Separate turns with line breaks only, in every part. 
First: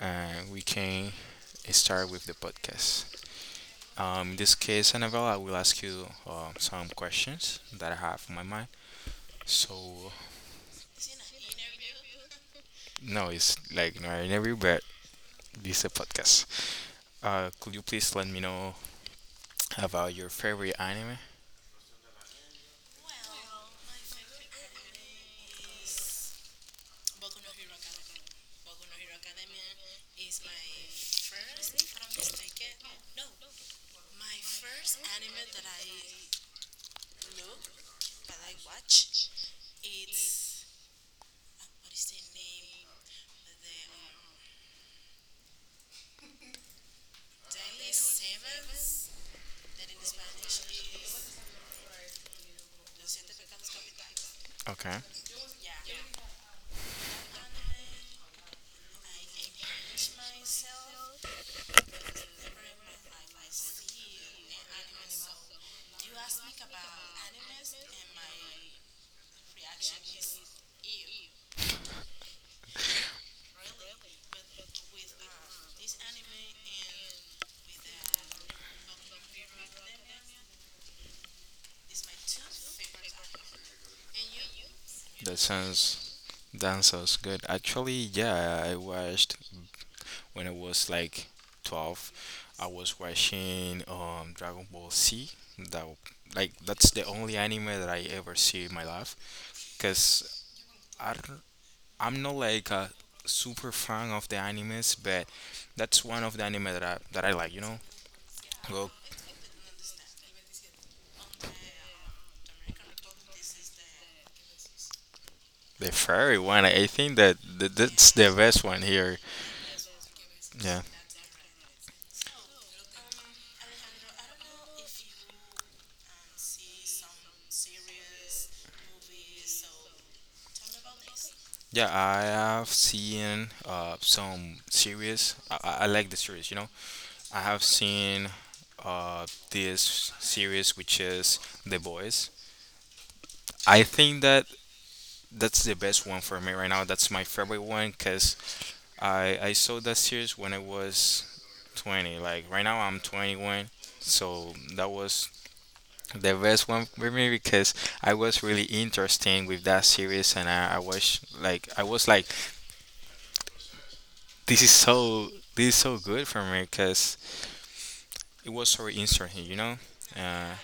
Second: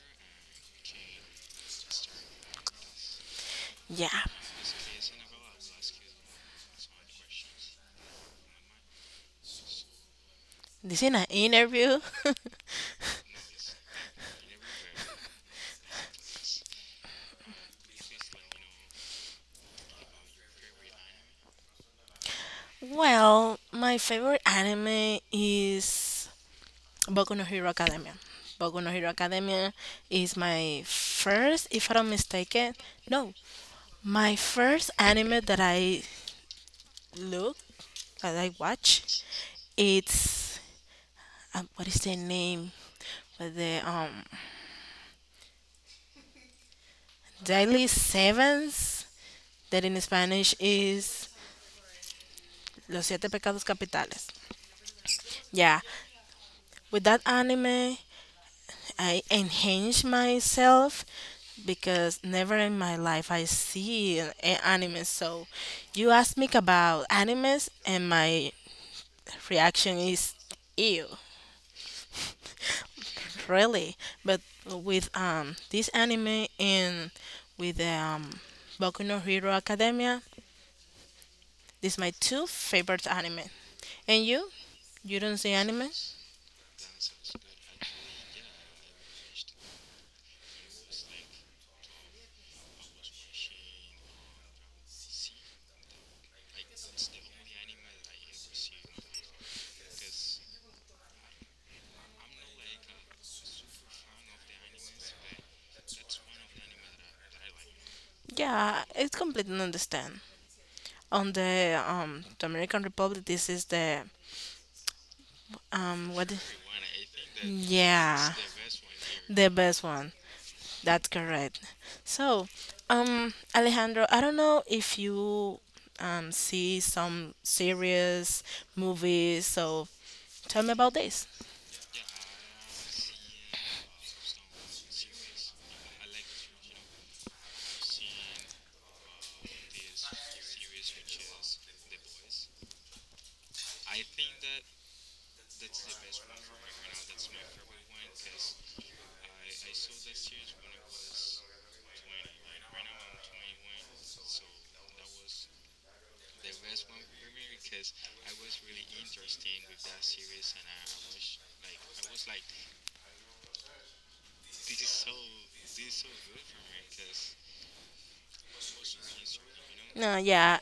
and we can start with the podcast.
Yeah,
In this case, Annabelle, I will ask you some questions that I have in my mind. So,
this in an interview.
no, it's like not an interview, but this is a podcast. Could you please let me know about your favorite anime?
Well, my favorite anime is Boku no Hero Academia. Boku no Hero Academia is my first, if I'm not mistaken, no, my first anime that I look, that I watch. It's what is the name? With the Daily Sevens that in Spanish is Los Siete Pecados Capitales.
Okay,
Yeah, with that anime, I enhance myself because never in my life I see an anime. So you ask me about animes, and my reaction is ew, really. But with this anime and with Boku no Hero Academia, these my two favorite anime. And you? You
that
don't see anime?
sounds that sounds good. Actually, yeah, I watched when I was like 12, I was watching Dragon Ball Z. That w- like that's the only anime that I ever see in my life. Cause I don't- I'm not like a super fan of the animes, but that's one of the anime that I like.
Yeah,
Well,
it's completely understand. On the American Republic, this is the
the
what.
fairy one. I think that that's the
Yeah,
best one here.
the best one.
Yeah.
That's correct. So, Alejandro, I don't know if you see some series, movies. So, tell me about this.
Yeah, I have seen some series. I like the series. I have seen this series, which is The Boys. I think that that's the best one for me right now. That's my favorite one because I saw that series when I was 20. Like right now, I'm 21. So that was the best one for me because I was really interesting with that series and I was like This is so this is so good for me because it was so interesting.
No,
Uh,
yeah,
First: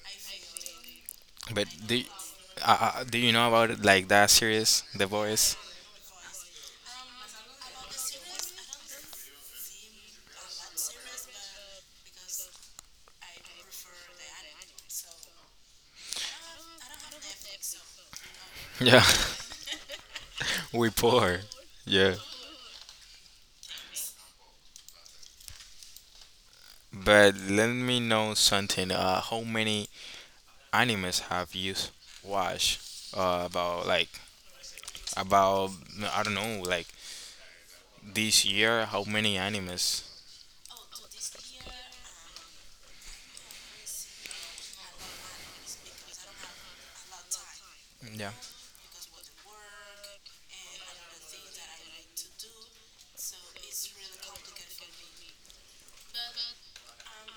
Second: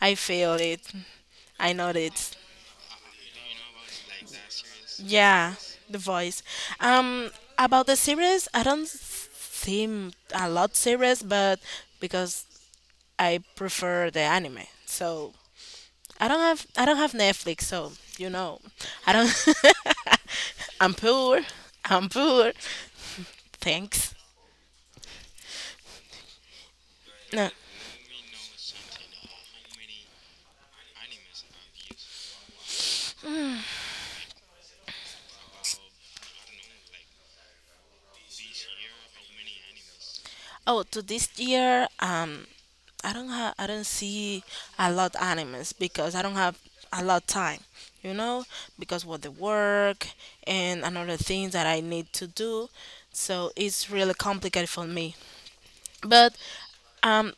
I feel it.
but
I know it.
do you know about it, like that series, The
Yeah,
Voice?
the voice. Um, about the series, I don't see a lot series, but because I prefer the anime, so I don't have Netflix, so you know,
Yeah,
I don't.
we
I'm
poor.
poor. I'm
Yeah,
poor. Thanks.
but
No.
let me know something. How many animes have you watched? About like, about I don't know, like this year. How many animes?
Oh, to this year, I don't see a lot animes because I don't have a lot time. You
Yeah,
know, because with the work and another things that I need to do, so it's really complicated for me. But um,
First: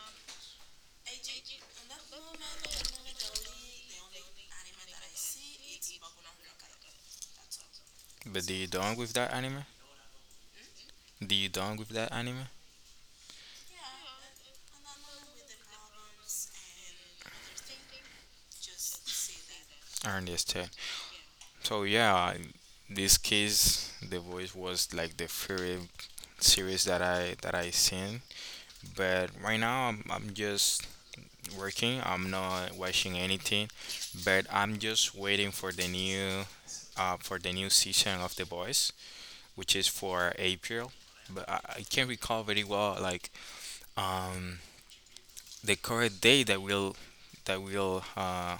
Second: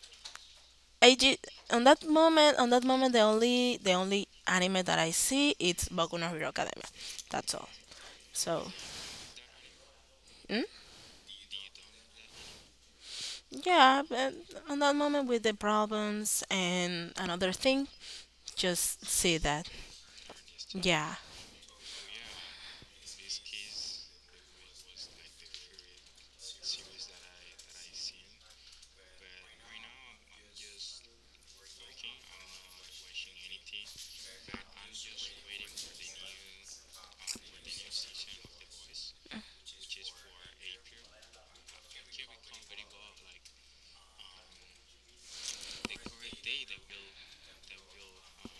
I ju- on that moment, the only anime that I see it's Boku no Hero Academia. That's all.
but do you
So,
done with that anime?
mm,
Do you done with that anime?
yeah, but on that moment with the problems and another thing, just see that.
I understand.
Yeah,
So yeah, in this case, The Voice was like the favorite series that I seen. But right now, I'm just working. I'm not watching anything, but I'm just waiting for the new, for the new season of The Voice, which is for April. But I can't recall very well like um the correct day that will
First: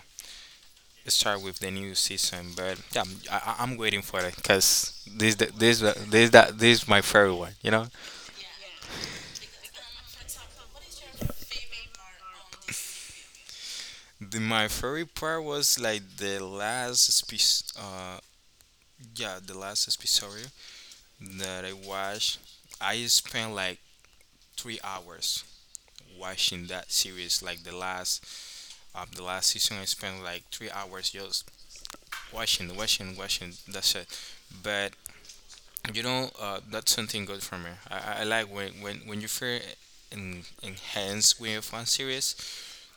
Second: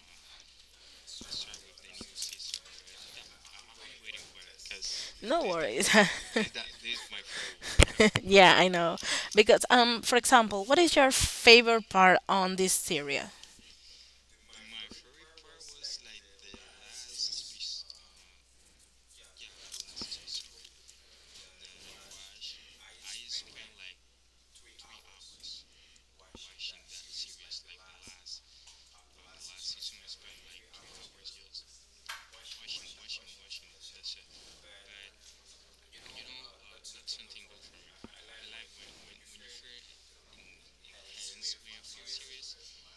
start with the new season, but yeah, I'm waiting for it because this
no
the- this
worries.
the- this that this is my favorite one.
yeah, I know. Because for example, what is your favorite part on this series?
My favorite part was like the last piece. Yeah, the last episode that I watched. I spent like 3 hours watching that series. Like the last of the last season, I spent like 3 hours just watching, watching, watching. That's it. But that's something good for me. I like when you feel enhanced when you find fun serious,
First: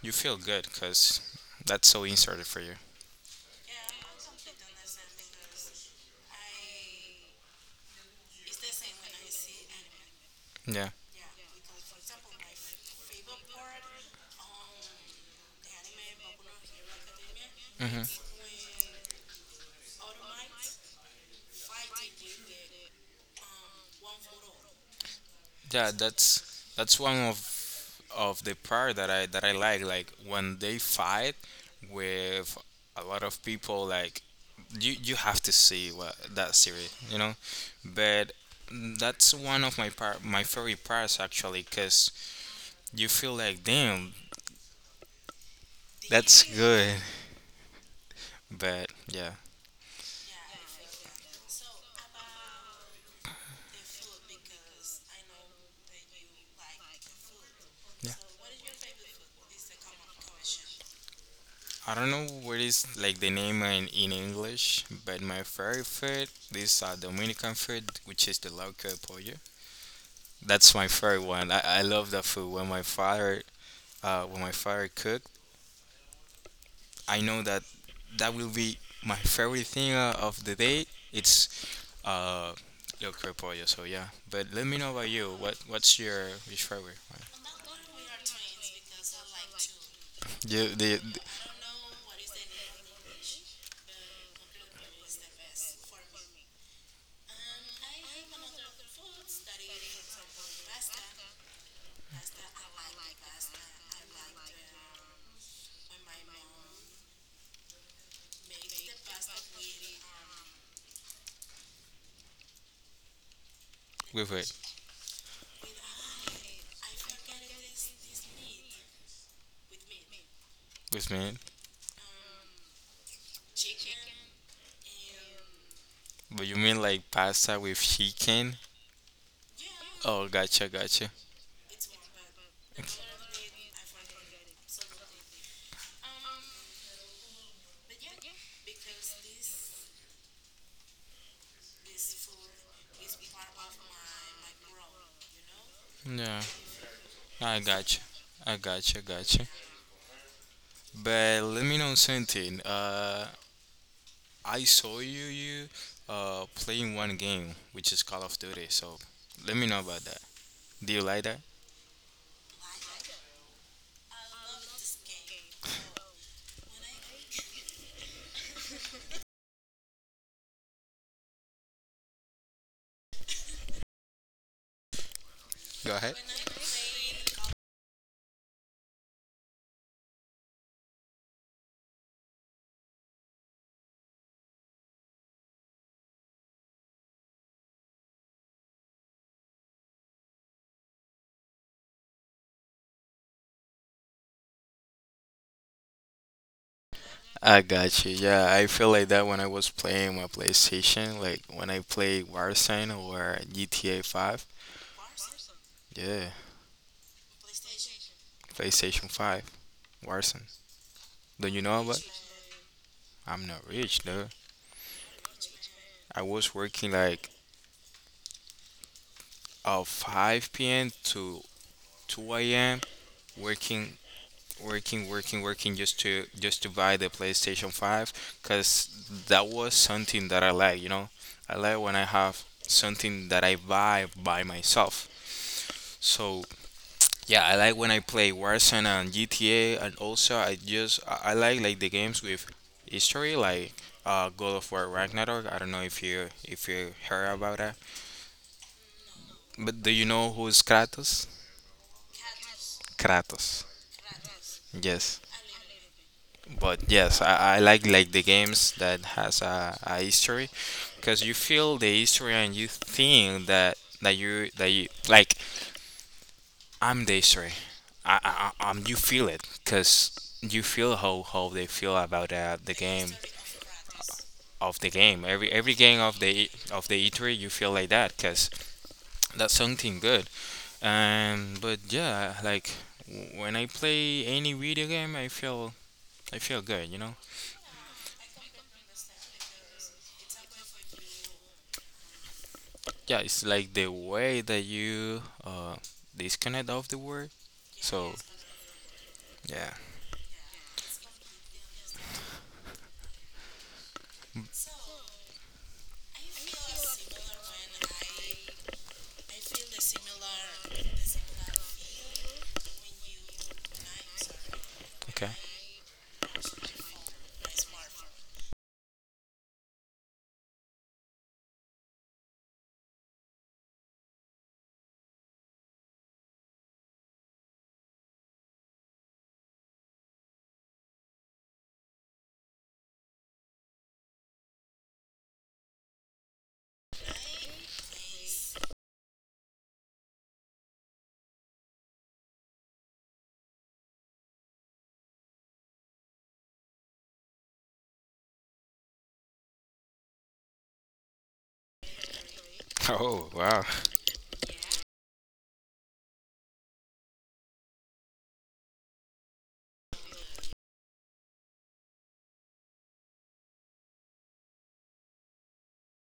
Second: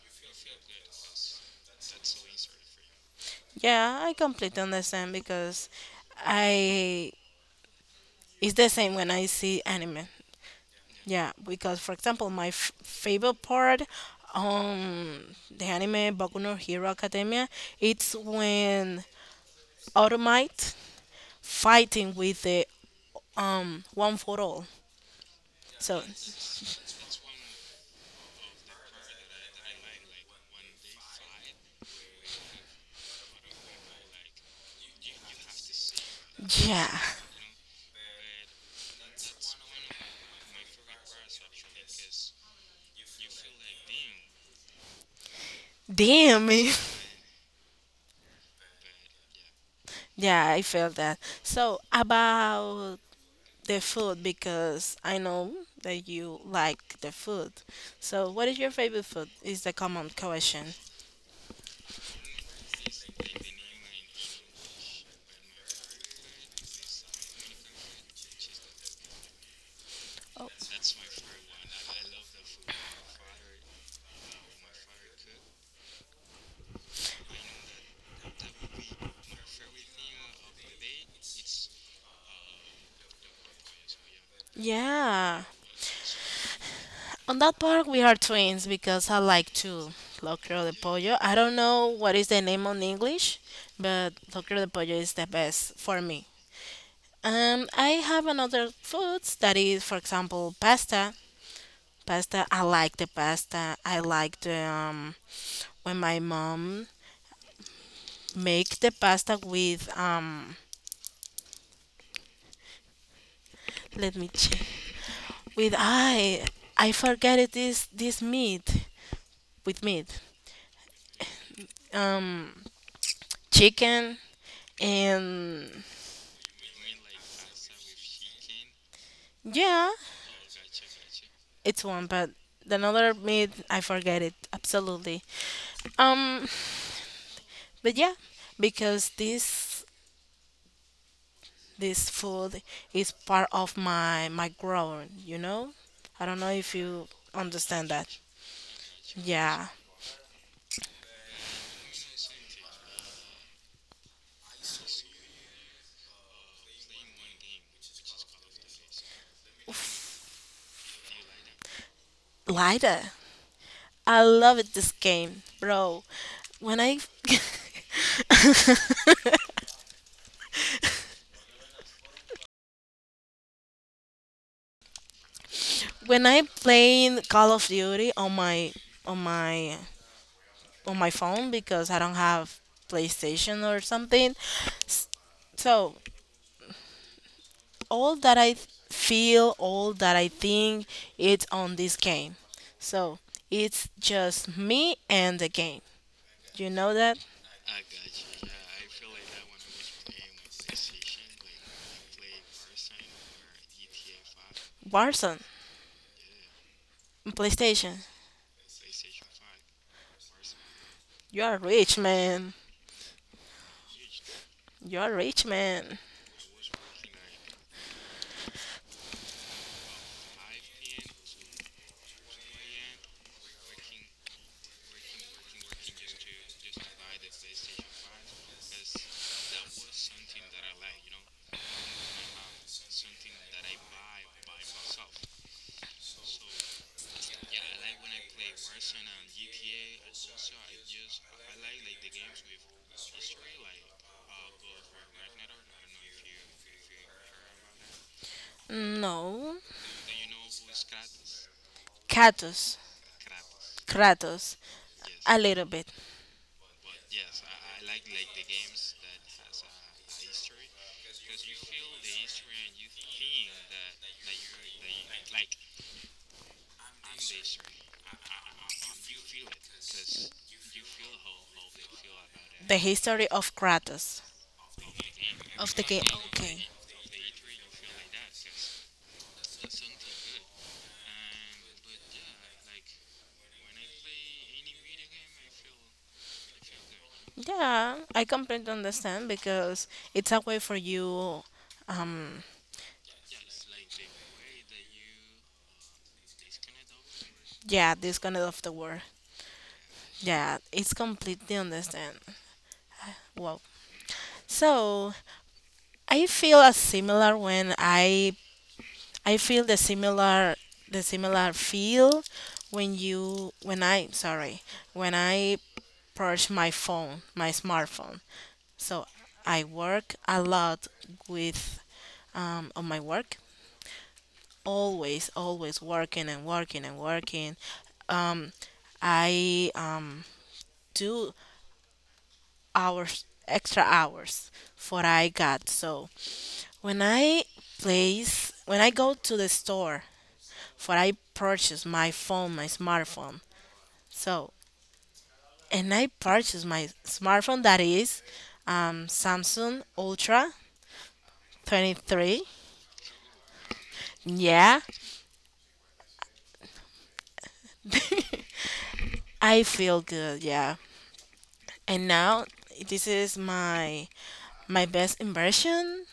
you feel good because that's so inserted for you.
Yeah, I completely understand because I it's the same when I see anime.
Yeah.
Yeah, because for example, my favorite part on the anime Boku no Hero Academia,
Hmm.
it's when Automite fighting with the one for all.
Yeah,
So
that's one of the part that I like. Like when they fight with a lot of people, like you have to see what that series,
yeah,
you know. But that's one of my favorite parts actually, 'cause you feel like, damn, that's
damn it.
good. But yeah,
Yeah, I felt that. So about the food because I know that you like the food.
yeah.
So what is your favorite food? Is the common question.
I don't know what is like the name in English, but my favorite food this Dominican food, which is the loco pollo.
Oh,
That's my favorite one. I love that food. When my father cooked, I know that that will be my favorite thing of the day. It's uh loco pollo. So yeah. But let me know about you.
yeah.
What's your favorite one?
On that part, we are twins because I like to
You
locro de
the,
pollo.
the
I don't know what is the name on English, but locro de pollo is the best for me. I have another foods that is, for example, pasta. Pasta. I like the pasta. I like the when my mom make the pasta with. Let me
wait,
check.
wait.
With I forget it is this meat with meat.
With me?
Um, chicken and
But you mean like pasta with chicken?
yeah,
Oh, gotcha, gotcha.
it's one, but the another myth I forget it absolutely. Um, but yeah, because this food is part of my growing. You know, I don't
Yeah,
know if you
I
understand
gotcha.
that.
I gotcha, gotcha.
Yeah,
But let me know something. I saw you playing one game, which is Call of Duty. So let me know about that. Do you like that?
lighter. I love it this game, bro. When I
Go ahead.
when I playing Call of Duty on my on my on my phone because I don't have PlayStation or something. s- So all that I feel, all that I think, it's on this game. So it's just me and the game. You know that?
I got you. Yeah, I feel like that when I was playing my PlayStation, like when I play Warzone or GTA 5.
Warzone,
Yeah,
PlayStation.
PlayStation 5, Warzone.
You
Don't
are
you know
rich,
about
man.
I'm not rich though.
You are rich, man.
I was working like 5 p.m. to 2 a.m., working working working working just to buy the PlayStation 5, cuz that was something that I like. I like when I have something that I buy by myself. So yeah, I like when I play Warzone and GTA, and also I just I like the games with history like God of War Ragnarok. I don't know if you heard about that.
No.
But do you know who is Kratos?
Kratos.
Kratos.
Kratos.
Yes.
A little bit.
But yes, I like the games that has a history because you feel the history and you think that that you like I'm the history. You feel it because you feel how they feel about the
The
game
history of Kratos.
of the game. Every
Of the
game
game.
of the
Okay.
of the E3, you feel like that because that's something good. But yeah, like when I play any video game, I feel good.
Yeah, I completely understand because it's a way for you, um,
Yeah, it's like the way that you disconnect off the world.
yeah,
So
this kind of the war.
yeah,
Yeah, it's completely understand. Wow. So I feel a similar when I feel the similar feel when you when I sorry when
okay.
I purge my phone my smartphone. So I work a lot with on my work always always working and working and working. I do hours extra hours for I got so. When I place, when I go to the store for I purchase my phone, my smartphone. So, and I purchase my smartphone that is Samsung Ultra 23.
Oh wow.
Yeah, I feel good. Yeah, and now this is my best impression,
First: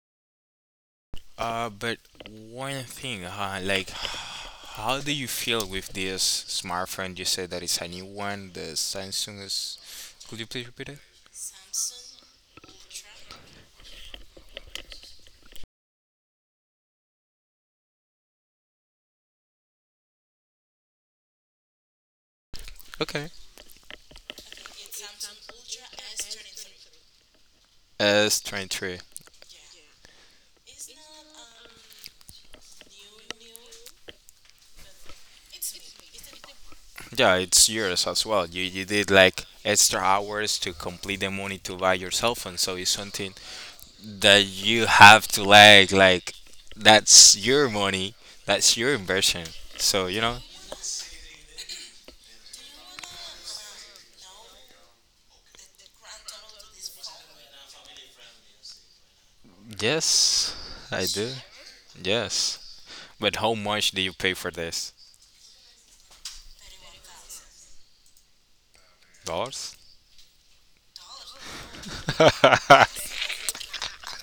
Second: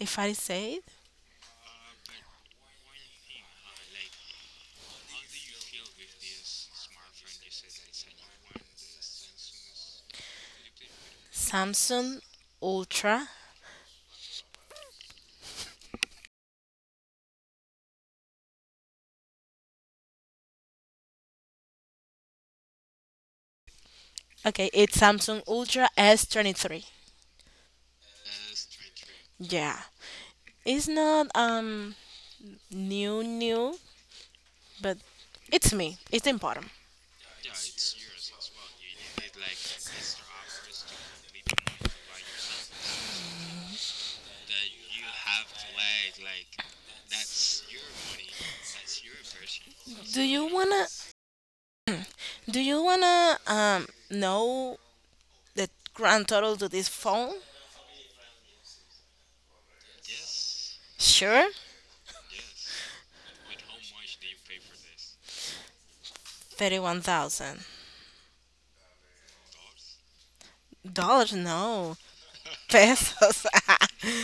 if I say it.
But one thing, huh? Like, how do you feel with this smartphone? You said that it's a new one, the Samsung is. Could you please repeat it?
Samsung Ultra.
Okay.
Okay, it's Samsung Ultra S23.
S twenty three.
Yeah. It's not new new, but it's me. It's important.
Yeah, it's yours as well. You did like extra hours to complete the money to buy your cell phone, so it's something that you have to like, that's your money, that's your inversion. So you
Do
know.
you wanna? Do you wanna know the grand total to this phone?
Yes, I do.
Sure,
Yes, but how much do you pay for this?
thirty-one thousand
Dollars?
dollars. No pesos.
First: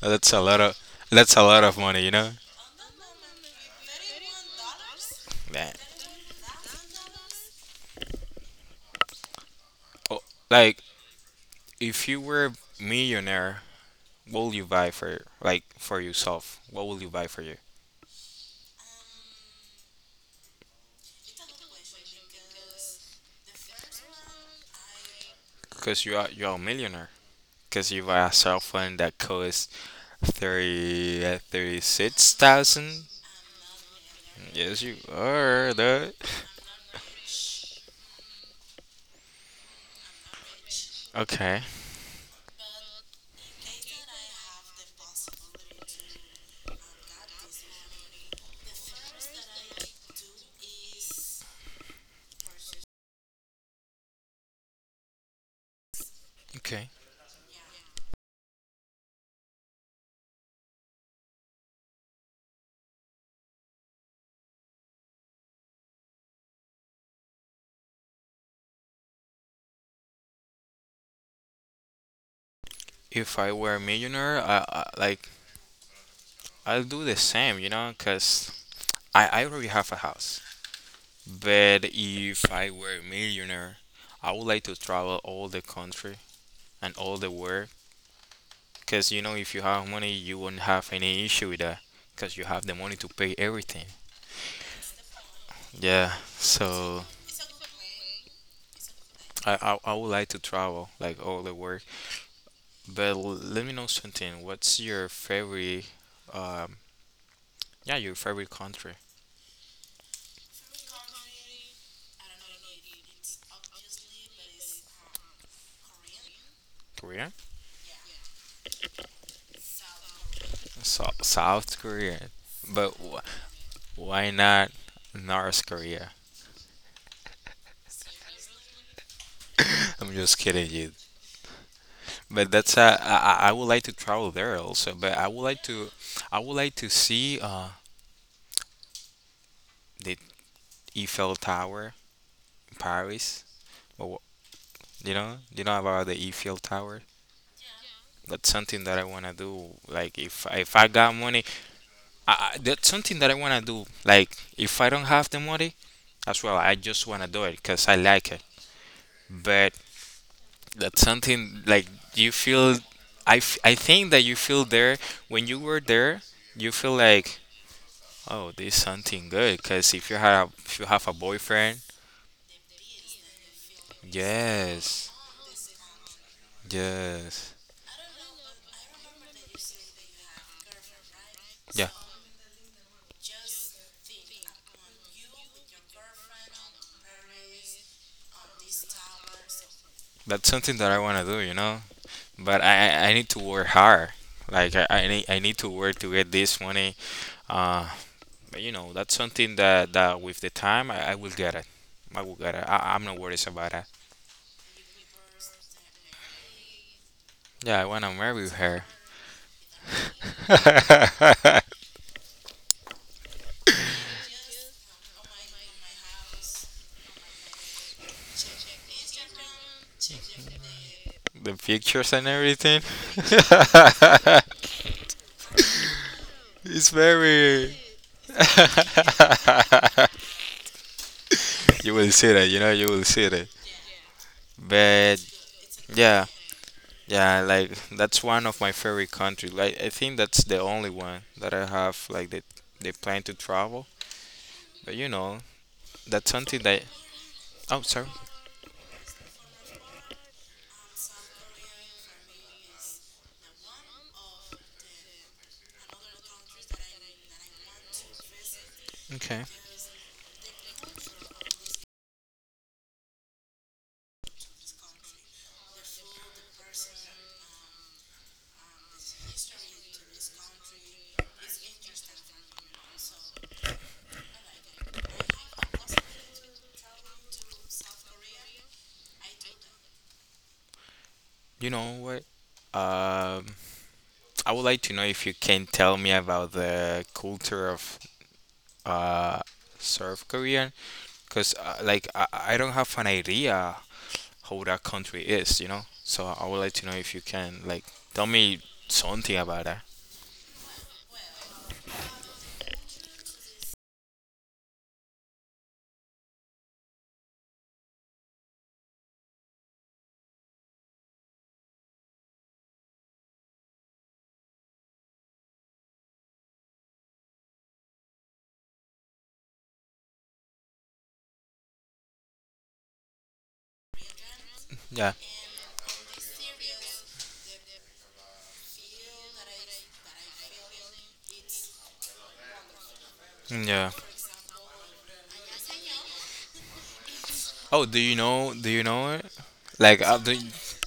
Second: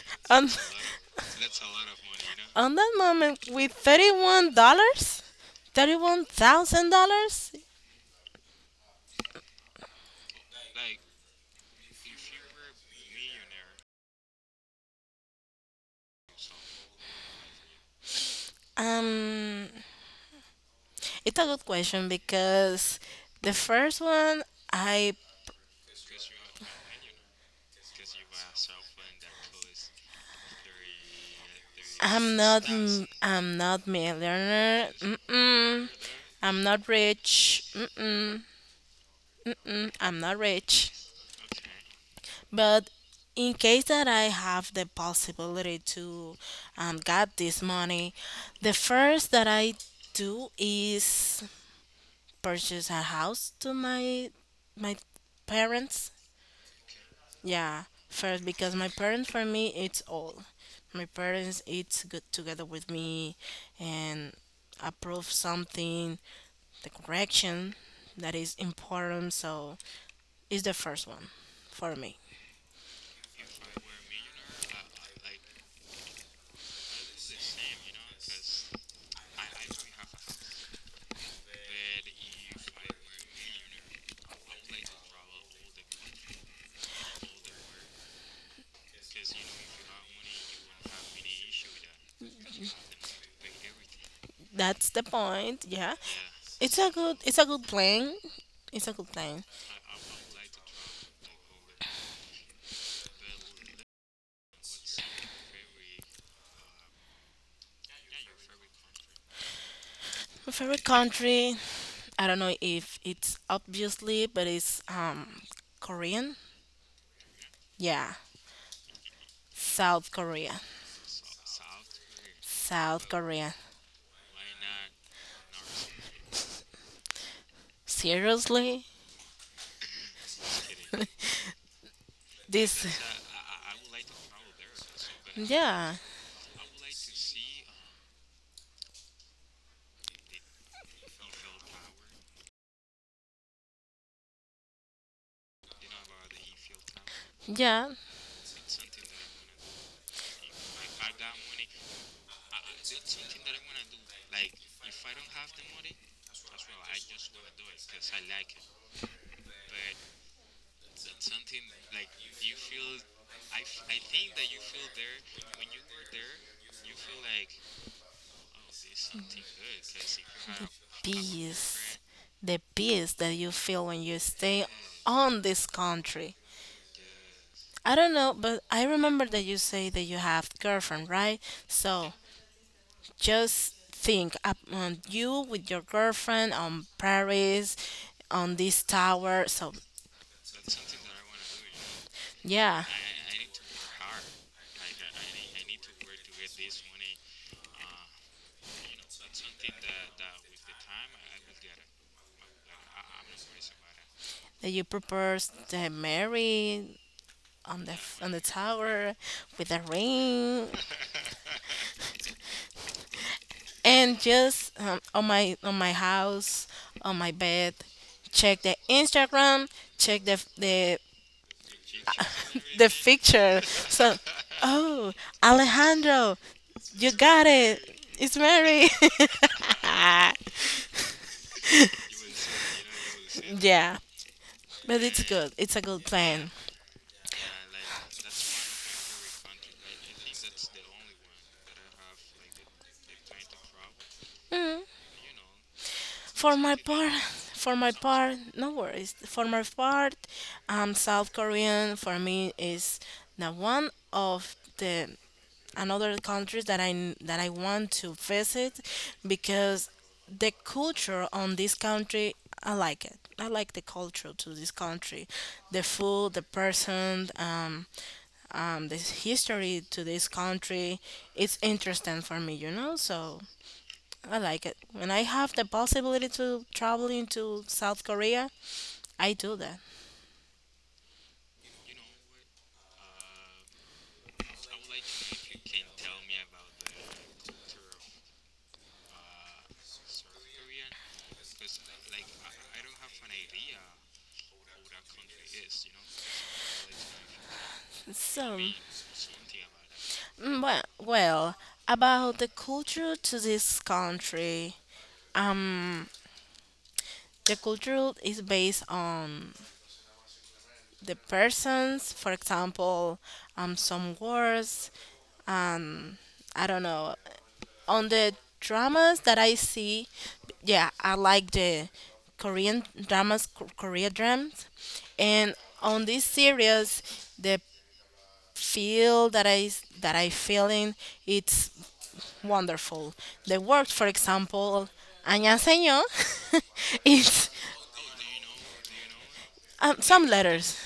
that's a
on
lot of that's a lot of money.
on that moment with $31,
Man,
$31,000.
oh, like if you were a millionaire, what will you buy for, like, for yourself? What will you buy for,
Um, it's a good question because the first one I
because you're a millionaire. Because you buy a cell phone that costs thirty six thousand.
I'm not
Yes,
millionaire.
you are.
Mm-mm.
That.
I'm not rich. Mm-mm. Mm-mm. I'm not rich.
Okay.
But in case that I have the possibility to get this money, the first that I do is purchase a house to my my parents.
Okay.
Yeah, first because my parents for me it's all. My parents it's good together with me and approve something, the correction that is important. So it's the first one for me.
If I were a millionaire, I'll do the same. You know, because I already have a house. But if I were a millionaire, I would like to travel all the country and all the world. Because if you have money, you won't have any issue with that. Because you have the money to pay everything.
That's the point. Yeah,
Yeah. So
it's a good plan. It's a good plan.
I would like to travel like all the work, but let me know something. What's your favorite? Um, yeah, your favorite country?
My favorite country. I don't know if it's obviously, but it's Korean.
Korea?
Yeah, South Korea.
So, South Korea. But
South
wh
Korea.
why not North Korea?
Seriously?
I'm just kidding you. But that's
This,
I would like to travel there also. But I would like to
yeah,
I would like to see the Eiffel Tower in Paris. Or you know about the Eiffel Tower.
yeah,
That's something that I wanna do. Like if I got money, that's something that I want to do. Like, if I don't have the money, as well, I just want to do it because I like it. But that's something like you feel. I think that you feel there when you were there. You feel like, oh, this is something good. Because if you have a boyfriend,
peace. The peace that you feel when you stay
yes,
on this country.
yes,
I don't know, but I remember that you say that you have girlfriend, right?
yeah,
So just think, up on you with your girlfriend on Paris, on this tower. So
that's something that I want to do. But
yeah,
I need to work hard. Like I need to work to get this money. uh, But that's something that with the time I will get it. I will get it. I'm not worried about it.
that you propose to marry
Yeah, I
on the
wanna marry her.
tower with a ring
The
and just on my house on my bed check the Instagram check the
pictures and everything.
the picture so oh Alejandro
It's
you got
very.
it it's Mary
You will see that. You will see that.
yeah but
But
it's a good
yeah,
plan.
yeah, like that's one of my favorite countries. Like I think that's the only one that I have like that they plan to travel.
Mm.
But that's
for
something
my
that.
part for
Oh,
my
sorry.
part no worries for my part, South Korean for me is the one of the another countries that I want to visit because the culture on this country I like it. I like the culture to this country, the food, the person, the history to this country. It's interesting for me, you know. So I like it. When I have the possibility to travel into South Korea, I do that.
You know what? Um, I would like to know if you can tell me about the culture of uh, South Korea, because like I don't have an idea how that country is. So I would like to know if you can, like, tell
So,
me something about that.
well, about the culture to this country. Um, The culture is based on the persons. For example, some words. Um, I don't know. On the dramas that I see, yeah, I like the Korean dramas, Korea dramas,
Yeah,
and on this series, the feel that that I feeling it's wonderful. The work,
yeah.
for example, 안녕하세요. it's
Oh, do you know? Do you know it? Like,
Some letters,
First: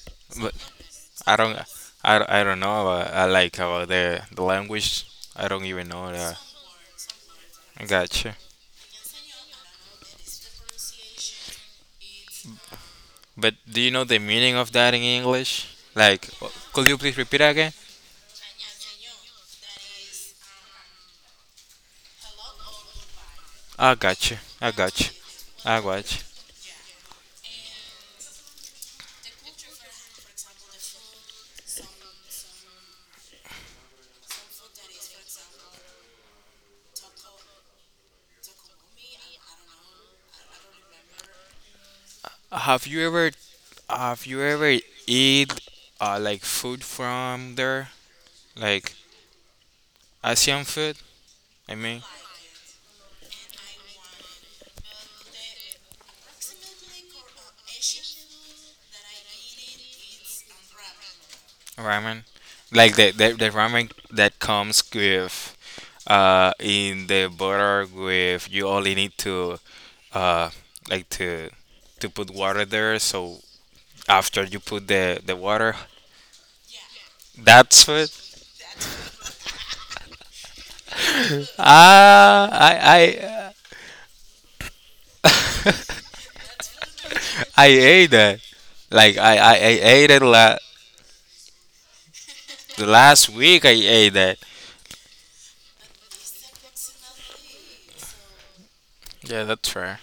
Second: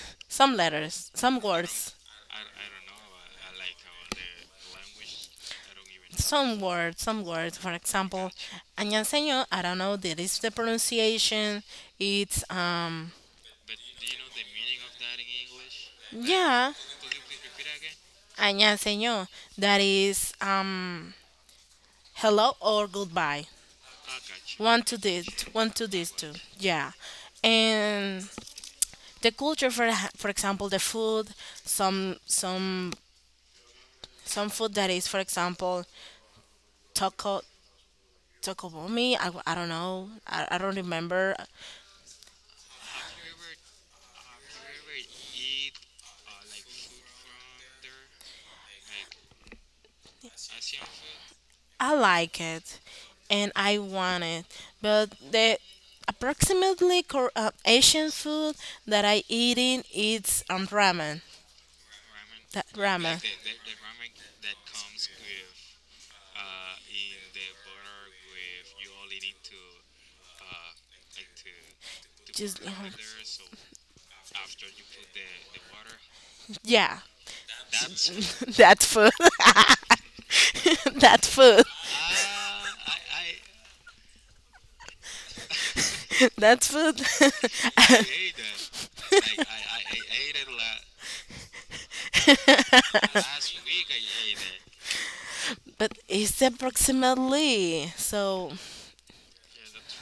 but I
some
don't.
words,
I don't know about I like about the language. I don't even know that.
some words. For
I
example,
gotcha.
안녕하세요. I don't know. That is the pronunciation. It's
But do you know the meaning of that in English? Like,
yeah,
could you please repeat again?
안녕하세요. That is hello or goodbye.
I got you. I
One to
got you.
this, one
I
to this
got you.
two. Yeah, and the culture for example the food, some some some food that is for example taco took over me. I don't know. I don't remember.
Have you ever, have you ever eat like food from there, like Asian food? I
I
mean,
like it and I want it. But the approximately Asian food that I eating it's ramen.
ramen.
That
Like the
ramen.
the, the ramen that comes with, in the butter with, you only need to, uh, like to put water
Just
there. So after you put the water.
yeah,
That's what.
that food. that food.
I
That food.
I ate that. Like I ate the last week. I ate that.
but it's approximately so
Yeah, that's fair.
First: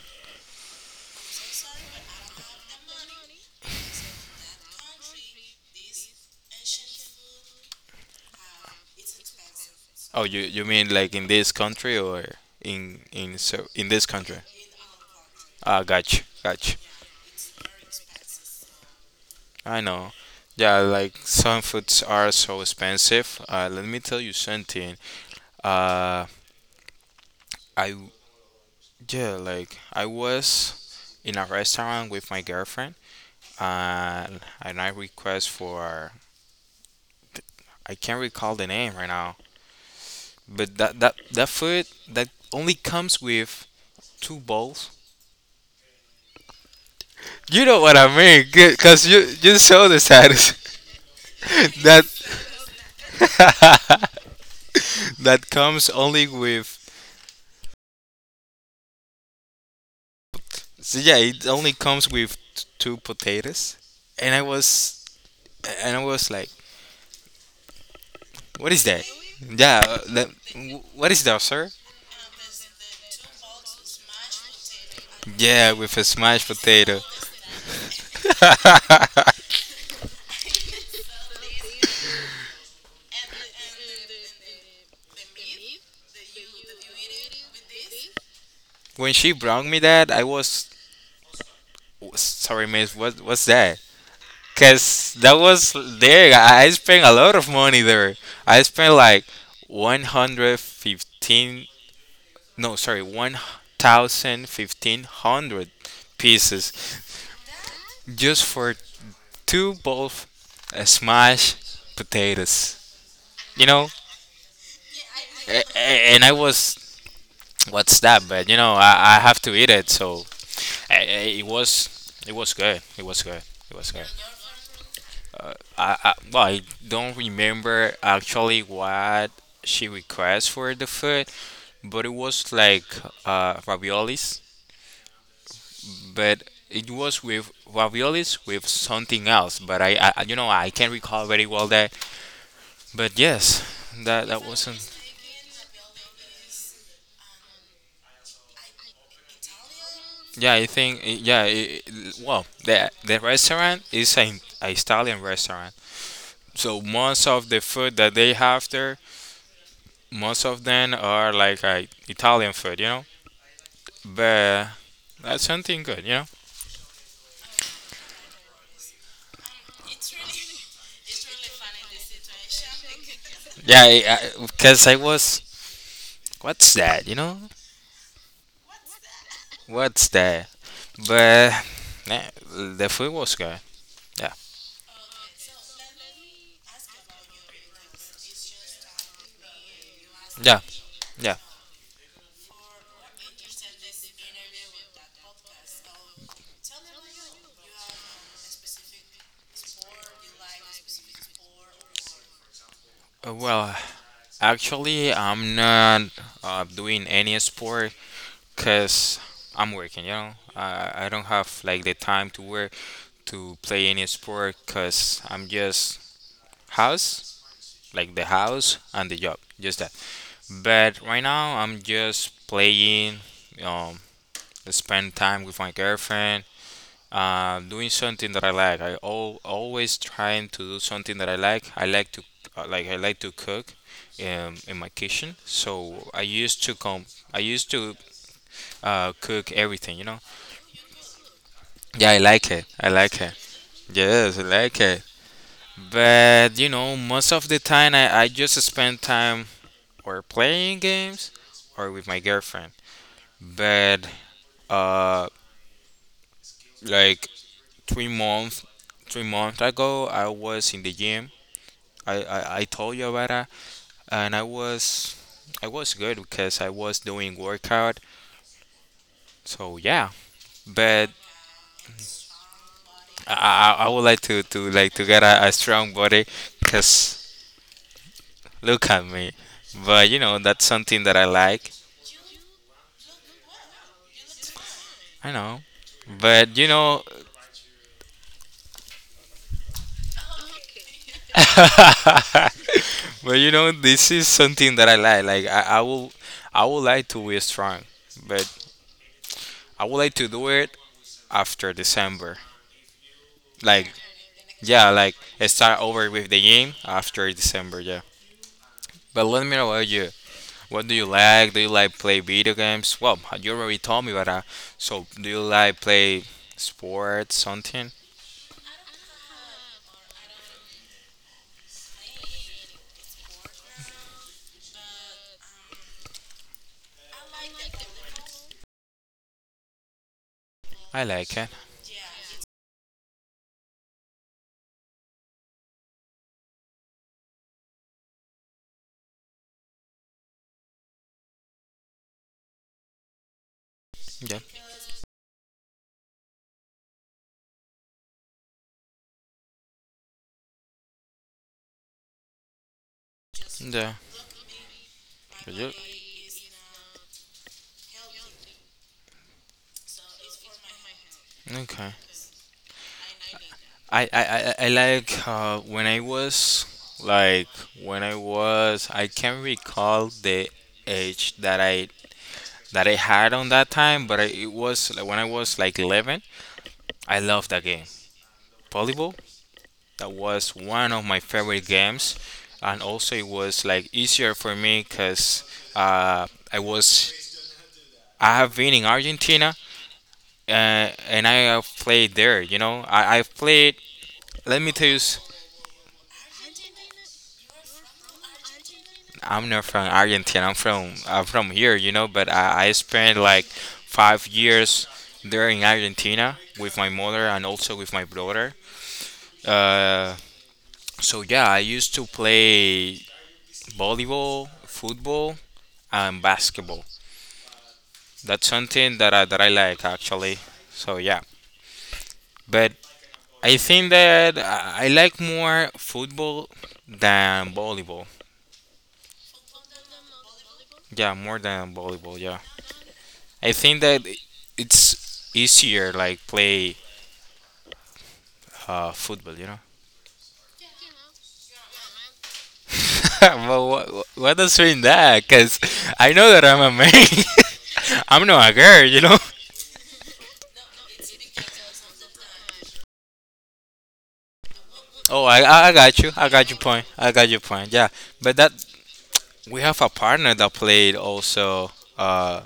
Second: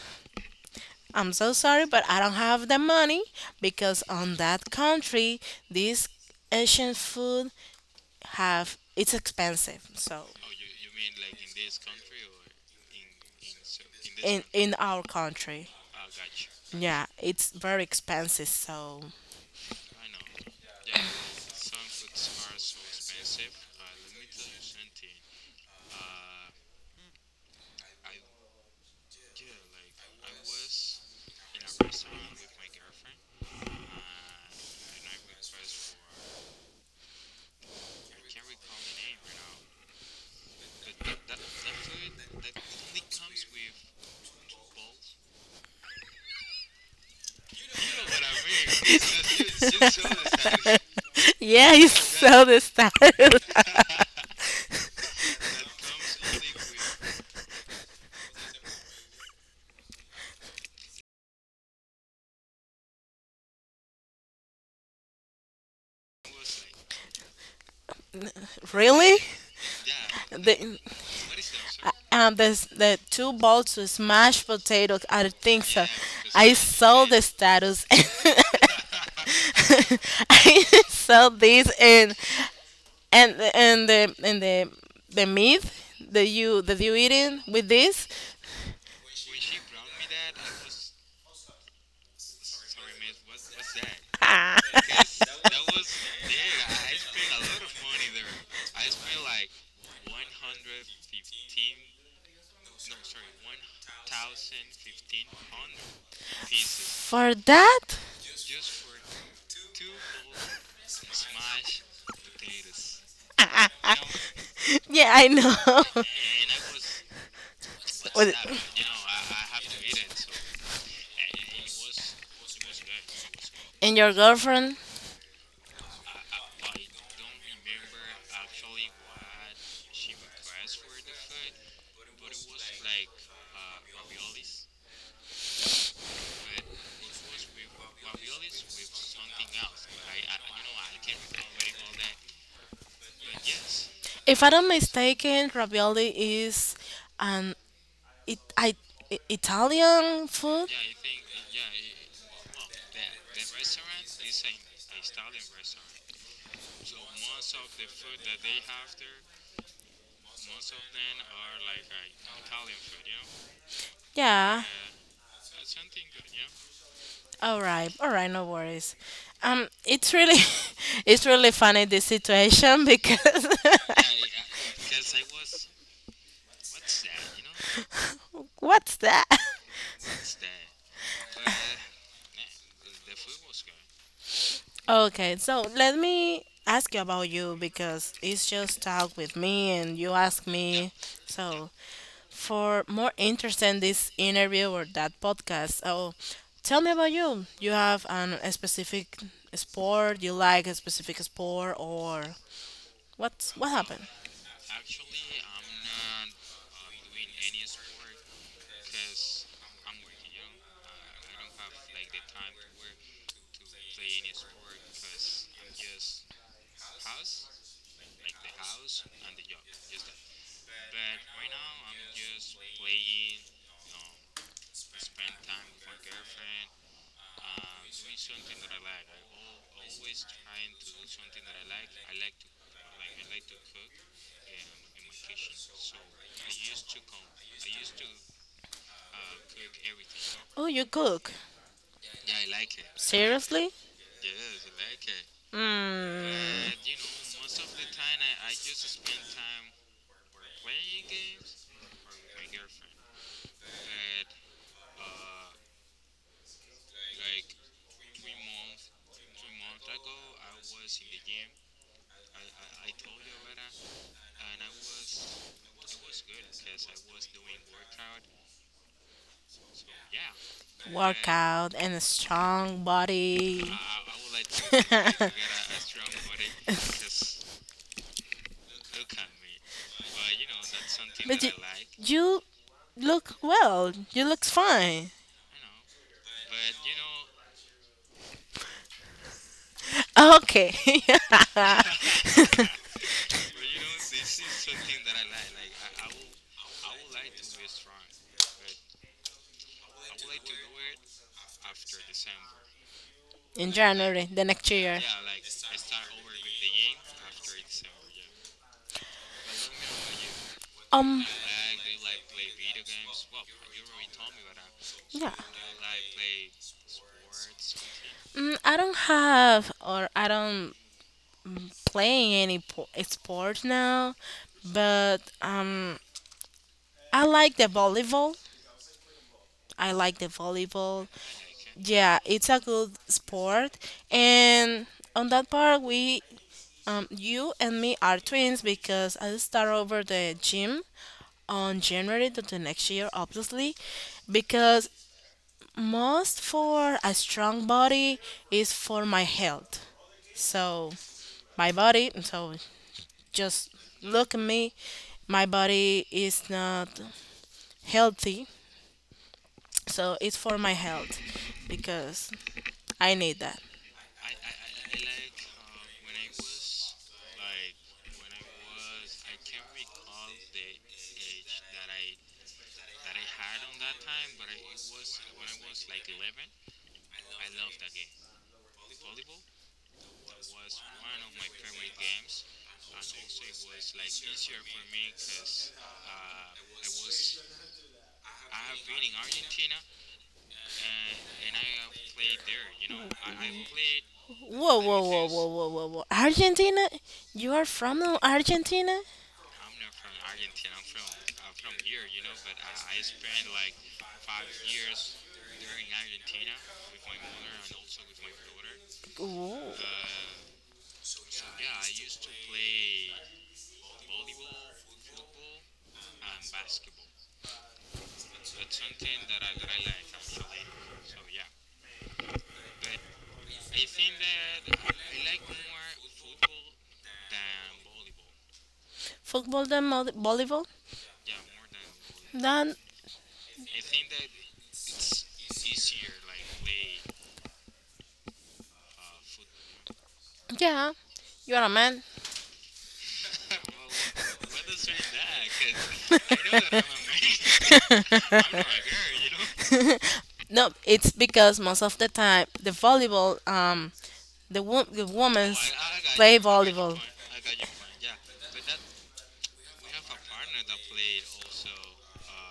I'm so sorry, but I don't have the money because on that country, this Asian food have it's expensive.
Oh,
So
you mean like in this country or in this country?
in our country,
Ah, gotcha, gotcha.
yeah, it's very expensive. So
I know. Yeah, like some foods are so expensive. Let me tell you something. Uh, I Yeah, like I was in a restaurant with my girlfriend, and I request for I can't recall the name right now. But that food that only comes with two bowls. You know what I mean, because you saw the status
yeah, you
that
sell the style.
that comes only with so yeah, it only comes with two potatoes, and I was and I was like, what is that?
really?
Yeah, that,
The
what is that, sir?
the two bowls of mashed potatoes. I think
Yeah,
so.
with a smashed
I
potato.
saw the status. I used to sell this and the meat that you eating with this
When she brought me that, I was sorry, miss. What's that? Cause that was there. I spent a lot of money there. I spent like 115. No, sorry, one thousand fifteen hundred pieces
for that.
just for two bowl of smashed potatoes. You know,
Yeah, I
A-
know.
a- and I was what's that?
With-
But you know, I have to eat it. So uh, uh, it was it was good. It was good. It was
and
good.
your girlfriend,
Well, I don't remember actually what she requests for the food, but it was like raviolis, but it was with raviolis with something else. But you know, I can't recall very well that. But yes, that
if
that
I'm not
wasn't.
mistaken, ravioli is an it, I, Italian
Yeah, I
food.
think yeah. It, well, the restaurant is an Italian restaurant, so most of the food that they have there most of them are like Italian food, you know.
Yeah,
But that's something good, you know.
all right, all right, no worries. It's really, it's really funny this situation because
Yeah, because I 'cause I was, what's that, you know?
What's that?
What's that? But yeah, the food was good. Yeah,
Okay, so let me ask you about you because it's just talk with me and you ask
yeah,
me.
yeah.
So for more interest in this interview or that podcast, so tell me about you. You have an, a specific sport you like, a specific sport, or what's what
Well,
happened?
actually, I'm not doing any sport because I'm working, you know. I don't have like the time to work to play any sport because I'm just house, like the house and the job, just that. But right now, I'm just playing, um, spend time with my girlfriend, doing something that I like. I al Always trying to do something that I like. I like to I like to cook in my kitchen. So I used to come. I used to cook everything, you know.
Oh, you cook.
Yeah, I like it. I like it.
Seriously?
Yes, I like it.
Mm.
But you
And
know, most of the time I just spend time or playing games or with my girlfriend. But uh like 3 months 3 months ago I was in the gym. I told you about that, and I was good because I was doing workout, so yeah. But
workout and a strong
i
body.
i, I would like to get a strong body because look at me. But you know, that's something that I like.
you, I you look well. You look fine.
I know, but you know.
Okay.
But you know, this is something that I like. Like I would like to be strong, but I would like to do it after December.
In
Like,
January, the next
yeah,
year.
like start over with the game after December,
Yeah.
yeah. But let me know about you. What do you
Um.
like? Do you like play video games? Well, you already told me about that. So, do you like play sports, something?
I don't play any sport now, but I like the volleyball. I like the
I
volleyball.
like it.
Yeah, it's a good sport, and on that part, you and me are twins because I start over the gym on January to the next year, obviously,
Yeah,
because most for a strong body is for my health. So my body so just
yeah.
look at me my
you-
body is not healthy so it's for my health
Okay.
because I need that
I like when I was like when I was I can't recall the age that I had on that time, but I, it was like, when I was like 11. I loved that game. Volleyball, that was one of my favorite games, and also it was like easier for me because uh, I was I have been in Argentina, and I have played there. You know, I I've played. Let me
whoa
tell you,
whoa whoa whoa whoa whoa whoa Argentina you are from Argentina.
I'm not from Argentina. I'm from here. You know, but I spent like 5 years there in Argentina with my mother and also with my brother.
Whoa!
Uh, So yeah, I used to play volleyball, football, and basketball. That's something that I like actually. So yeah, but I think that I like more football than volleyball.
Football and volleyball
Yeah, more than volleyball. Yeah,
then,
I think that it's easier like play football. You know.
yeah, you are a man.
Well, what does mean that? Cause I know that I'm a man. I'm not a girl. You know.
No, it's because most of the time the volleyball, the
Oh, I,
women
I I got you. I
play
got your point.
volleyball.
I got your point. Yeah, but that we have a partner that played also uh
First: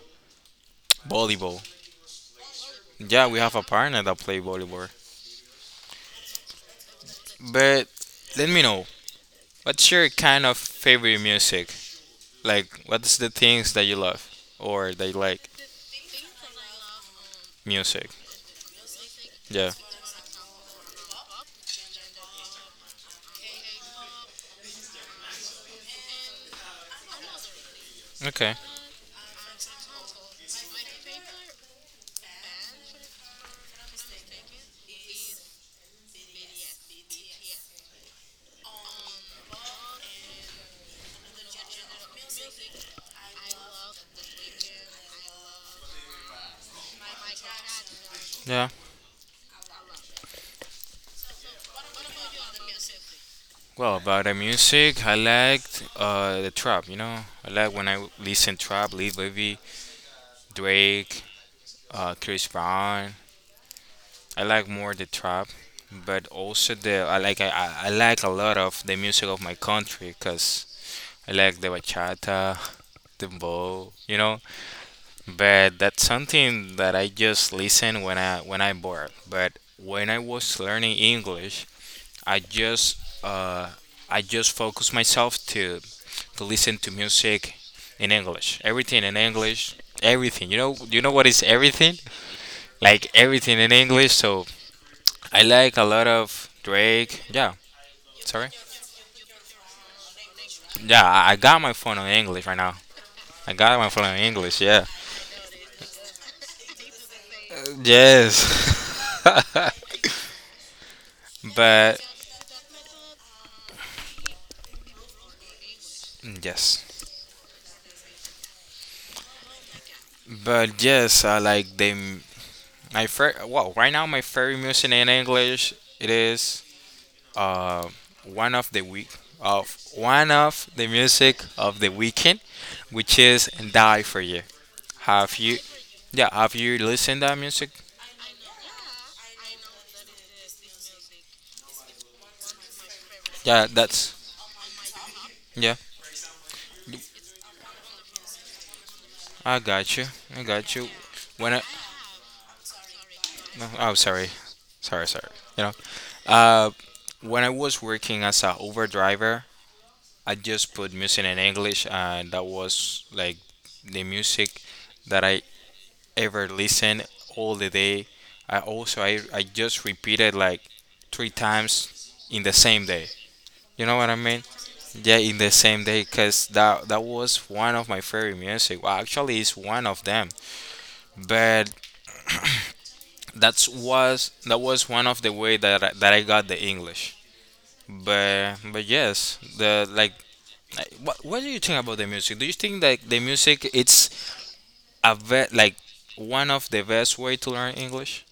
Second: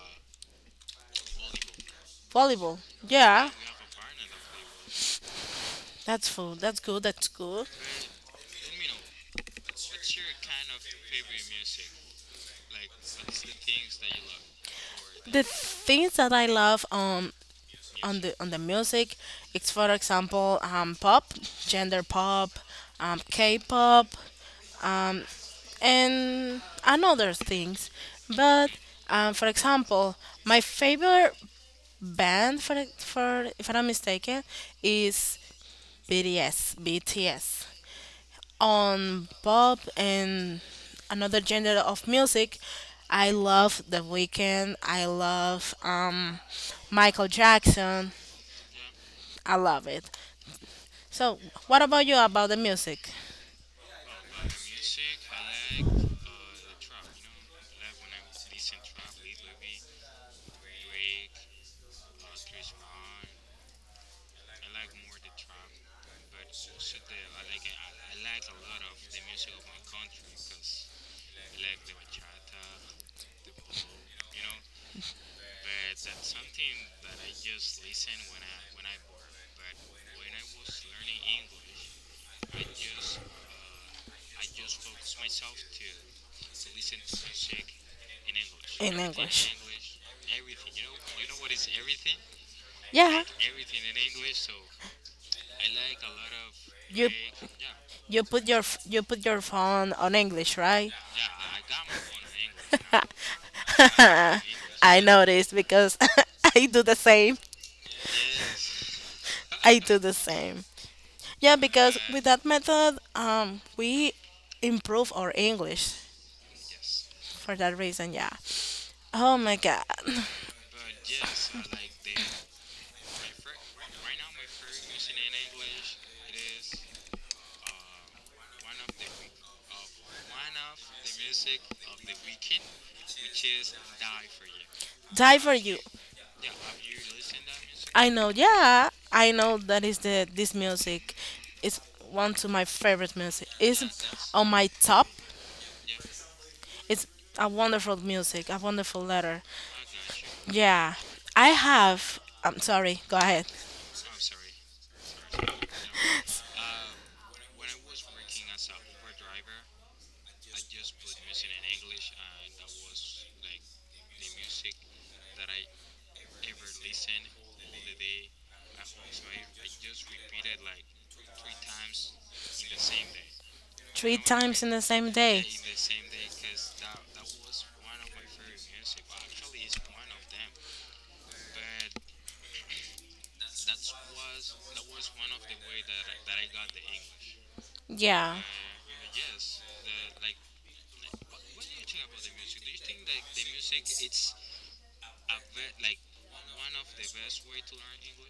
volleyball.
Volleyball,
Yeah, we
yeah.
have a partner that played volleyball.
That's full. That's good. That's good.
But let me know. What's your kind of favorite music? Like, what's the things that you love or that you
The
like
things that I love,
music?
on the music,
Yeah.
it's for example, pop, gender pop, K-pop, and other things.
Okay.
But, for example, my favorite band for if I'm not mistaken is BTS. BTS. On pop and another genre of music, I love The Weeknd. I love, Michael Jackson.
Yeah.
I love it. So, what about you about the music
Well, about the music, I liked the trap. You know, I like when I listen trap, Lil Baby, Drake, Chris Brown. I like more the trap, but also the I like a lot of the music of my country because I like the bachata, the bow, you know. But that's something that I just listen when I bored. But when I was learning English, I just uh focus myself to listen to music in English.
in
Everything in
English?
English. Everything. You know, you know what is everything? Like
Yeah,
everything in English. So I like a lot of
you
Drake. Yeah,
you put
sorry.
your you put your phone on English, right?
Yeah, I got my phone on English right now. I got my phone on English. Yeah.
I noticed because I do the same.
Yes.
I do the same. Yeah, because
But
with that method, we improve our English
yes.
for that reason. Yeah. Oh my God,
But yes, I like them. My fair. Well, right now my favorite music in English it is uh one of the week of one of the music of the weekend, which is "Die for You." Have
die for
you?
you.
Yeah. Have you listened that music?
I know. Yeah, I know that is the this music. It's one of my favorite music.
Yeah.
It's
That's
on my top.
yeah.
It's a wonderful music. A wonderful letter.
I got you. I got you.
Yeah, I
When I
have. I'm sorry. Go ahead.
no, oh sorry, sorry, sorry. You know, uh, when I was working as a Uber driver, I just put music in English, and that was like the music that I ever listened all the day. I also I just repeated like three times in the same day. You know what I
Three
mean?
times in the same
Yeah, in
day.
the same day, cause that was one of my favorite music. Well, actually, it's one of them. But that was one of the way that I got the English.
Yeah.
But yes, the like, what do you think about the music? Do you think that the music it's a one of the best way to learn English?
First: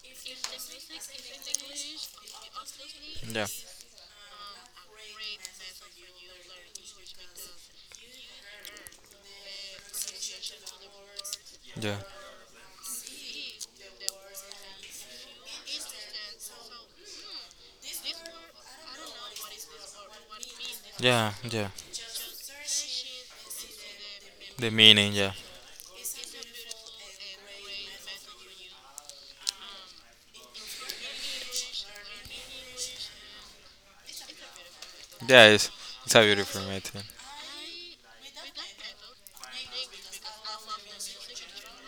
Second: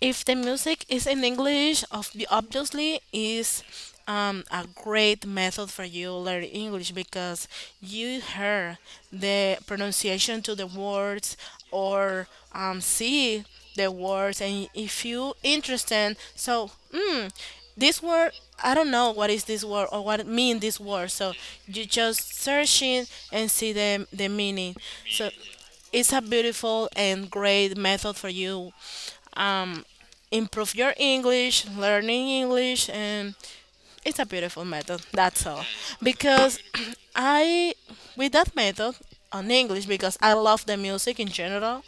If the music is in English, of obviously
Yeah,
is, a great method for you learn English because you hear the pronunciation to the words
yeah,
or, see the words, and if you interested, so, this word, I don't know what is this word or what it mean this word. So
yeah, yeah.
you just searching and see the
The
meaning.
meaning,
So
yeah,
it's a beautiful and great method for you, um, improve your English, learning English, and it's a beautiful method. That's
yeah.
all.
It's a
Because
beautiful method.
I, with that method on English, because I love the music in general,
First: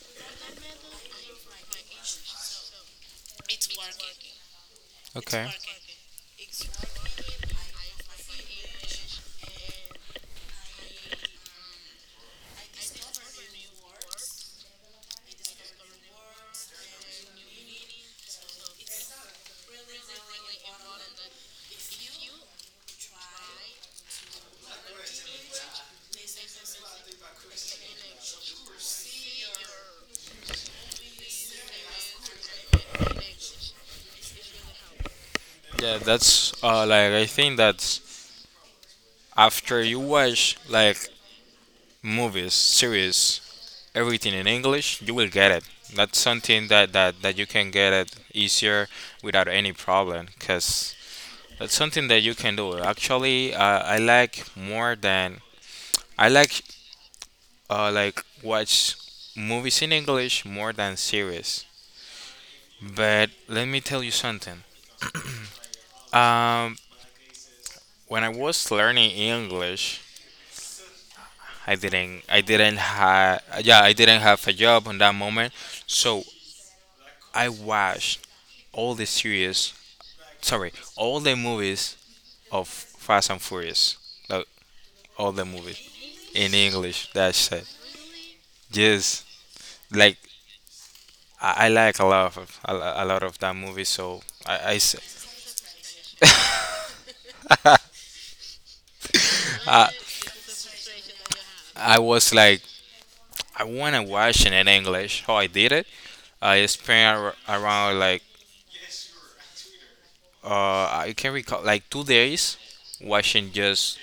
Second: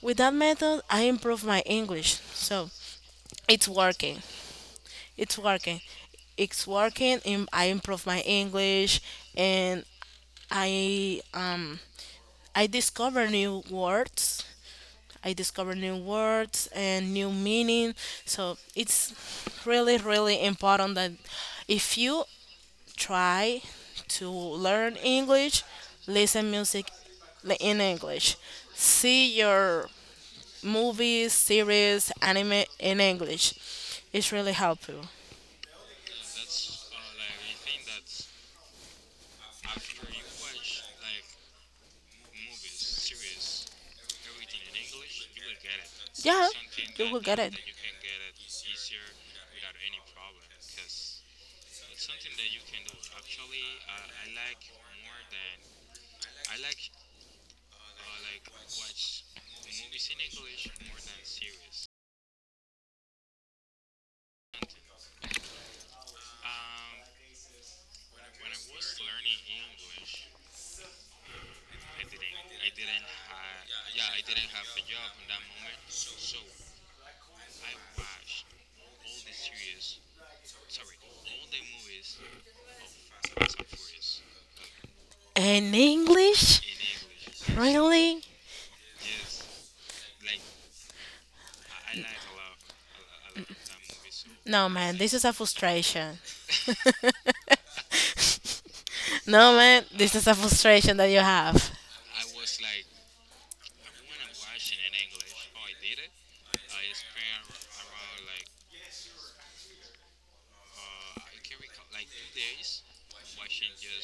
with that method I improve my English. So it's working. It's
Okay.
working. It's working. I improve my English, and I I discover new words, and new meaning. So it's really, really important that if you try to learn English, listen music, in English, see your movies, series, anime in English. It's really helpful.
Yeah, that's I think that after you watch like movies, series, everything in English, you will get it. That's
Yeah,
something that,
you will
that
get
you
it.
can get it easier without any problem because that's something that you can do. Actually, I like more than I like watch movies in English more than series. But let me tell you something. Um, when I was learning English, I didn't have yeah I didn't have a job on that moment, so I watched all the series sorry, all the movies of Fast and Furious, like all the
In
movies in
English?
English. That's it.
Really?
Just like I like a lot of a lot of that movie, so
No, man, this is a frustration. No, man,
I-
this is a frustration that you have.
I was like I wanna watch it in English. How I did it, I spent around like I can recall like 2 days watching just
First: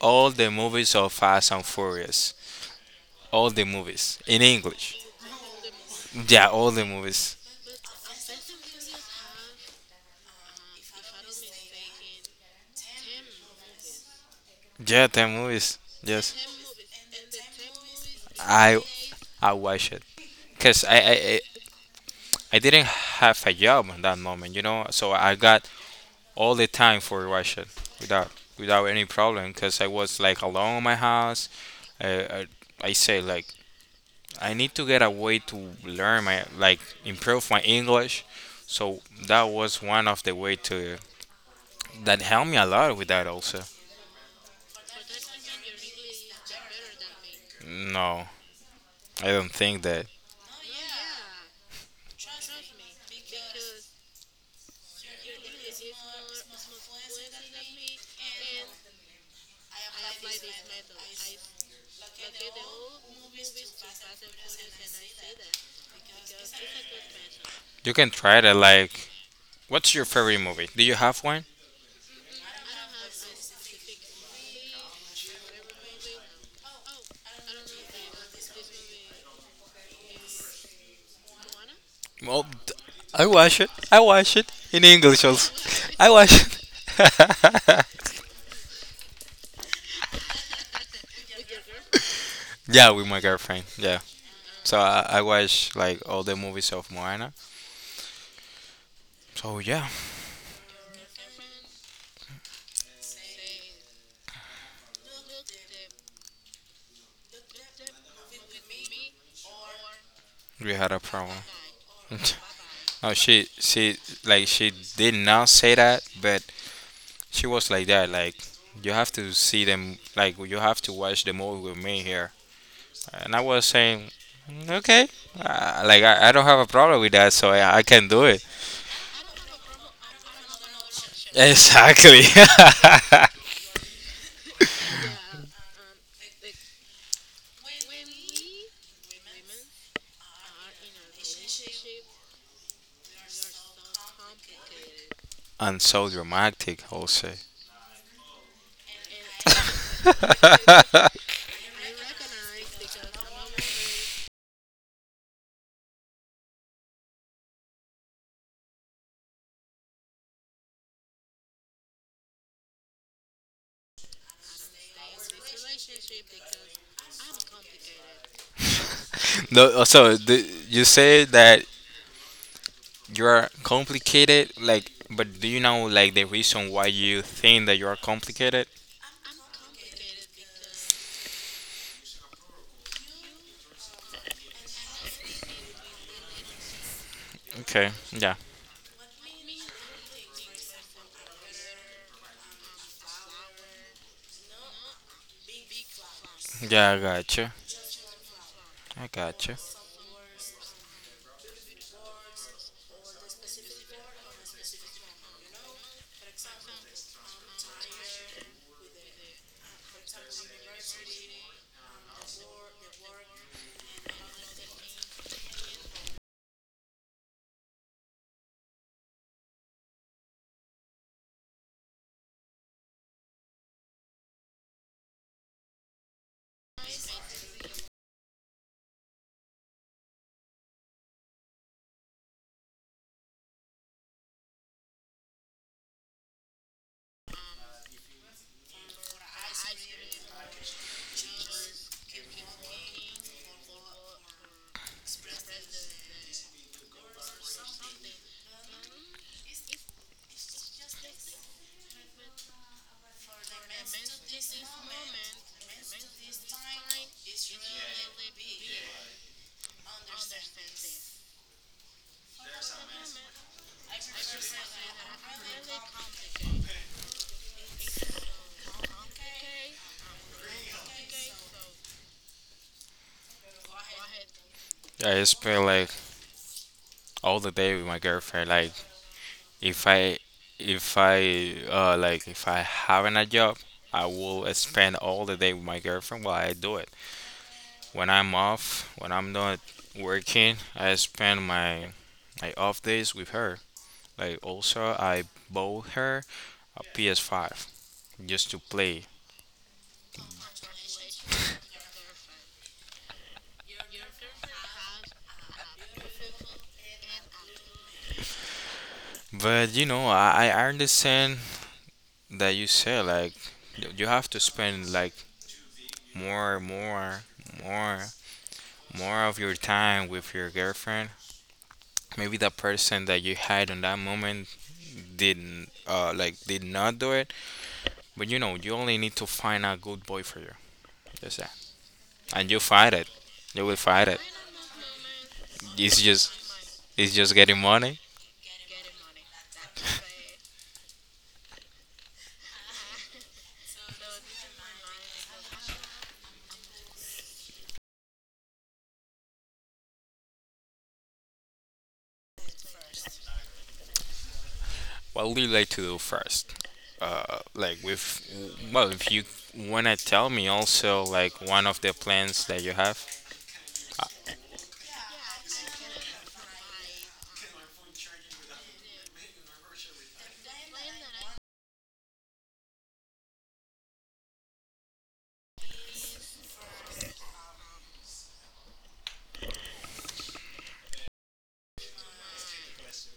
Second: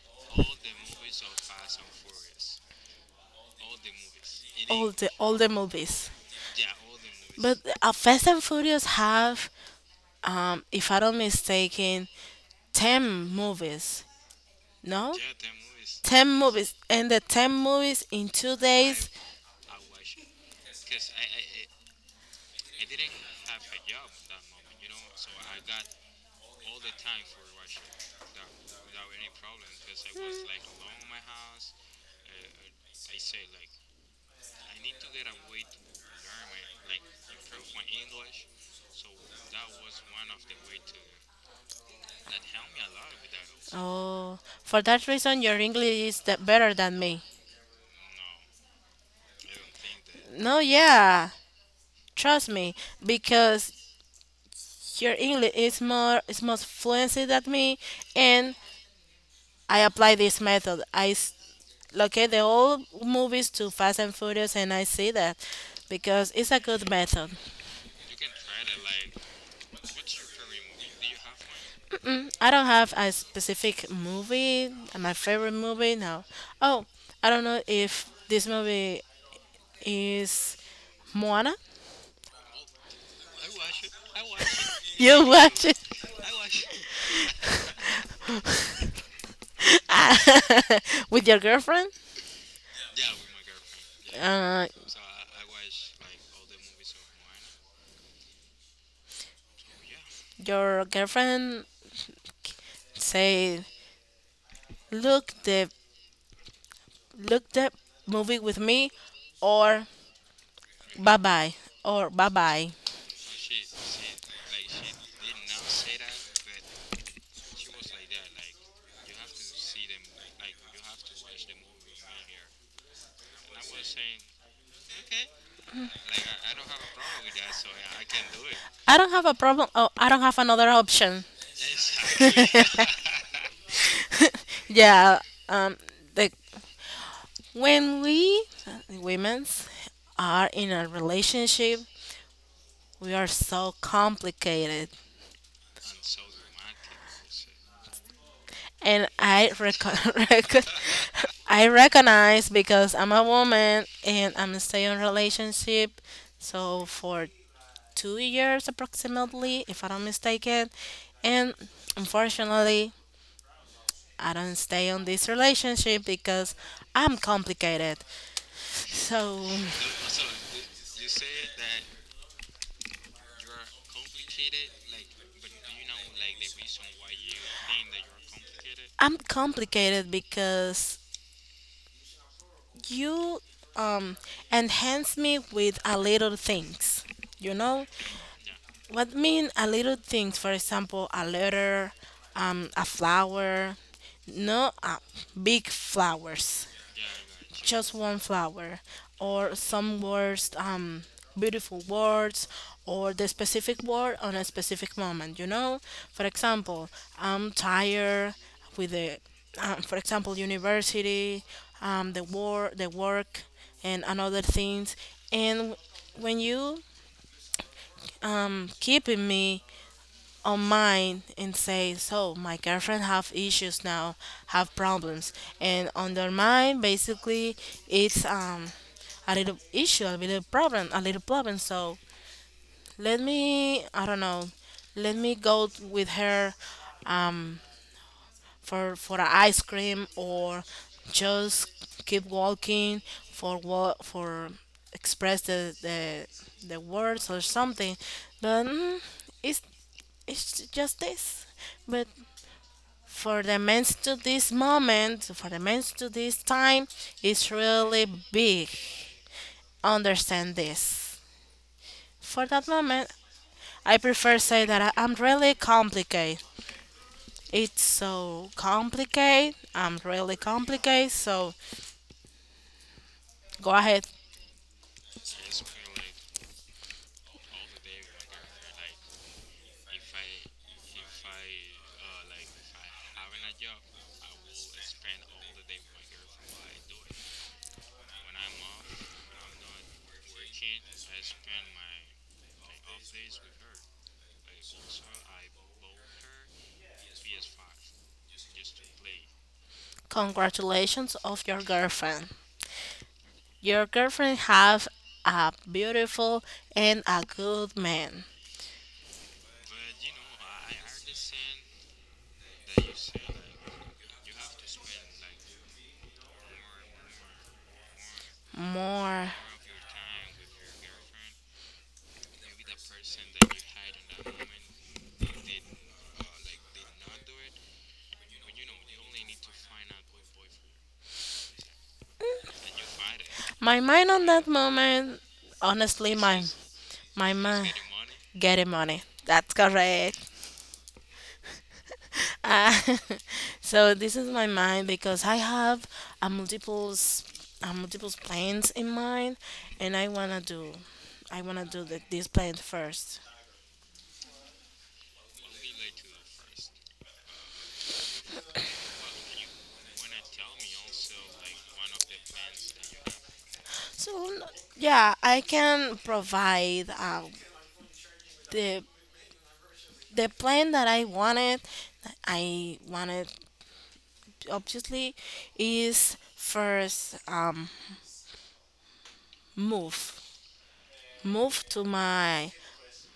all the movies of Fast and Furious, all the movies in
All
English.
the movies.
Yeah, all the movies.
But, Fast and Furious have, if I don't mistaken, 10 movies.
Yeah,
No,
the movies.
ten
Yes,
movies, and the 10 movies in two
I
days.
I watched it because I didn't have a job at that moment, you know. So I got all the time for watch it without any problem because I was like alone in my house. I, I I say like I need to get a way to learn my like improve my English. So that was one of the way to that helped me a lot with that also.
Oh, for that reason, your English is that better than me.
No, I don't think that
No, yeah, trust me, because your English is more fluency than me, and I apply this method. I locate the old movies to Fast and Furious, and I see that because it's a good method.
you can try to like. What's your favorite movie? Do you have one?
Mm, I don't have a specific movie, my favorite movie now. Oh, I don't know if this movie is Moana.
Well, I watch it. I watch it in English
You
also.
watch it
I watch it.
with your girlfriend.
Yeah, with my girlfriend. Yeah.
Uh,
So I watch like all the movies of Moana. So yeah,
your girlfriend say, "Look, the Look that movie with me, or
we had a
bye
problem.
bye, or bye bye."
No, she like she did not say that, but she was like that. Like you have to see them. Like you have to watch the movie with me here. And I was saying, "Mm, okay, like I don't have a problem with that, so I can do it.
I don't have a problem. Oh, I don't have another option.
Exactly.
Yeah. Um. Like when we women's are in a relationship, we are so complicated,
And so dramatic also.
and I I recognize because I'm a woman and I'm still in a relationship. So for 2 years approximately, if I'm not mistaken. And unfortunately, I don't stay on this relationship because I'm complicated. So
No, so you say that you're complicated, like, but do you know, like, the reason why you think that you're complicated?
I'm complicated because you, um, enhance me with a little things. You know
Okay. Yeah.
what mean a little things? For example, a letter, a flower, no, big flowers.
Yeah, I got you.
Just one flower
I got you.
or some words, beautiful words or the specific word on a specific moment, for example, I'm tired with the, for example, university, the work and another things, and when you, keep in me on mine and say, "So my girlfriend have issues now, have problems," and on their mind, basically, it's, a little issue, a little problem, a little problem. So let me, I don't know, let me go with her, um, for an ice cream or just keep walking for what for express the words or something, but. Mm, it's it's just this, but for the men's to this moment, for the men's to this time, is really big. Understand this. For that moment, I prefer say that I'm really complicated. It's so complicated. I'm really complicated. So go ahead.
Yeah, I spend, like, all the day with my girlfriend, like, if i if I like if I having a job, I will spend all the day with my girlfriend while I do it. When I'm off, when I'm not working, I spend my off days with her. Like also, I bought her a PS5 just to play.
Congratulations of your girlfriend. Your girlfriend have a beautiful and a good man.
But you know, I understand that you say, like, you have to spend, like, more, more, more, more
More.
of your time with your girlfriend. Maybe the person that you had on that moment didn't like did not do it. But you know, you only need to find a good boy for you. That's and you fight it. You will
My
fight
mind
it.
on that moment,
It's
honestly
just
my...
it's just getting
Getting money.
money.
Getting money. That's correct. Uh, so this is my mind because I have a multiples, a multiples plans in mind, and I wanna do this plan first.
What would you like to do first? Like with well, if you wanna tell me also, like, one of the plans that you have,
So yeah, I can provide, the plan that I wanted, that I wanted obviously is first, move move to my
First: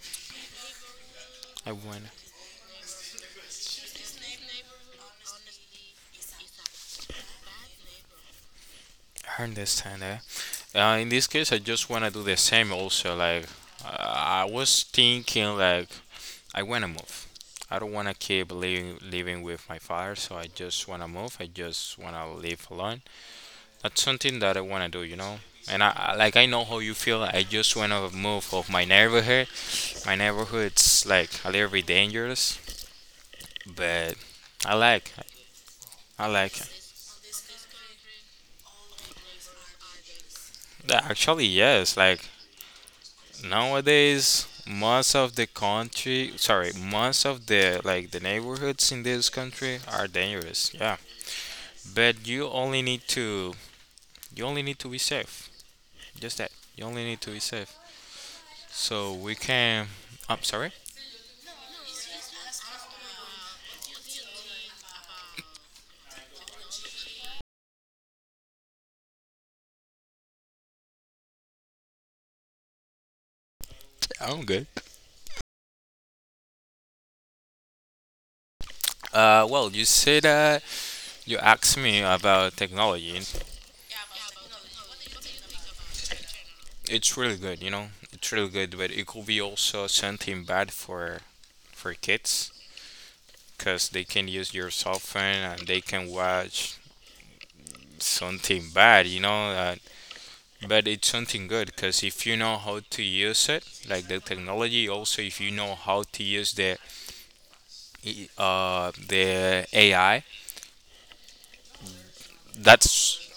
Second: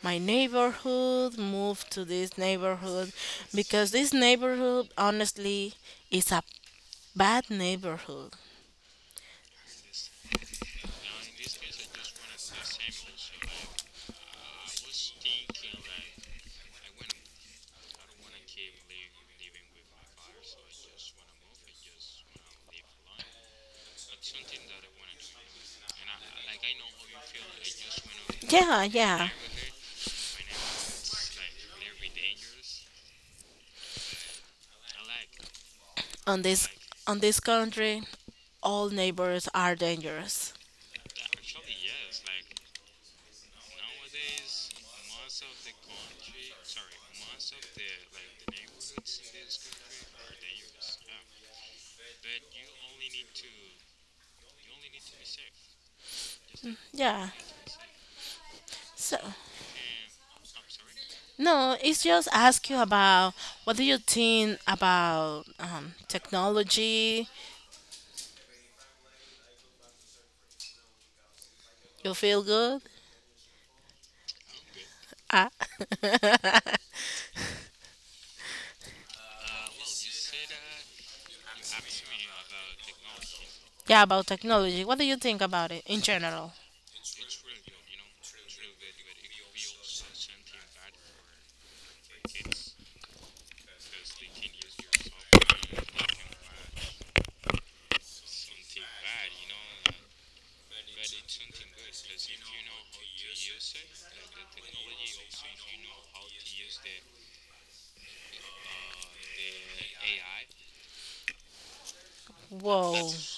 my neighborhood,
I
move to
wanna.
this neighborhood, because this neighborhood honestly is a bad neighborhood.
I understand that. In this case, I just wanna do the same also. Like, I was thinking, like, I wanna move. I don't wanna keep living with my father, so I just wanna move. I just wanna live alone. That's something that I want to do, you know. And I like I know how you feel. I just want to move off
Yeah,
my
yeah.
neighborhood. My neighborhood's like a little bit dangerous, but I like I
On
like
this on this country, all neighbors are dangerous.
that. Actually, yes. Like nowadays, most of the country, sorry, most of the neighborhoods in this country are dangerous. Yeah, but you only need to be safe. Just that. You only need
Yeah.
to be safe. So
So
we can. I'm sorry.
no, it's just ask you about, what do you think about, technology? You feel good?
I'm good.
Ah.
Well, you say that you asked me about technology.
Yeah, about technology. What do you think about it in general?
It's really good, you know. It's really good, but it could be also something bad for kids because they can use your cell phone and they can watch something bad, you know. But it's something good because if you know how to use it, like the technology, also if you know how to use the AI,
Whoa.
that's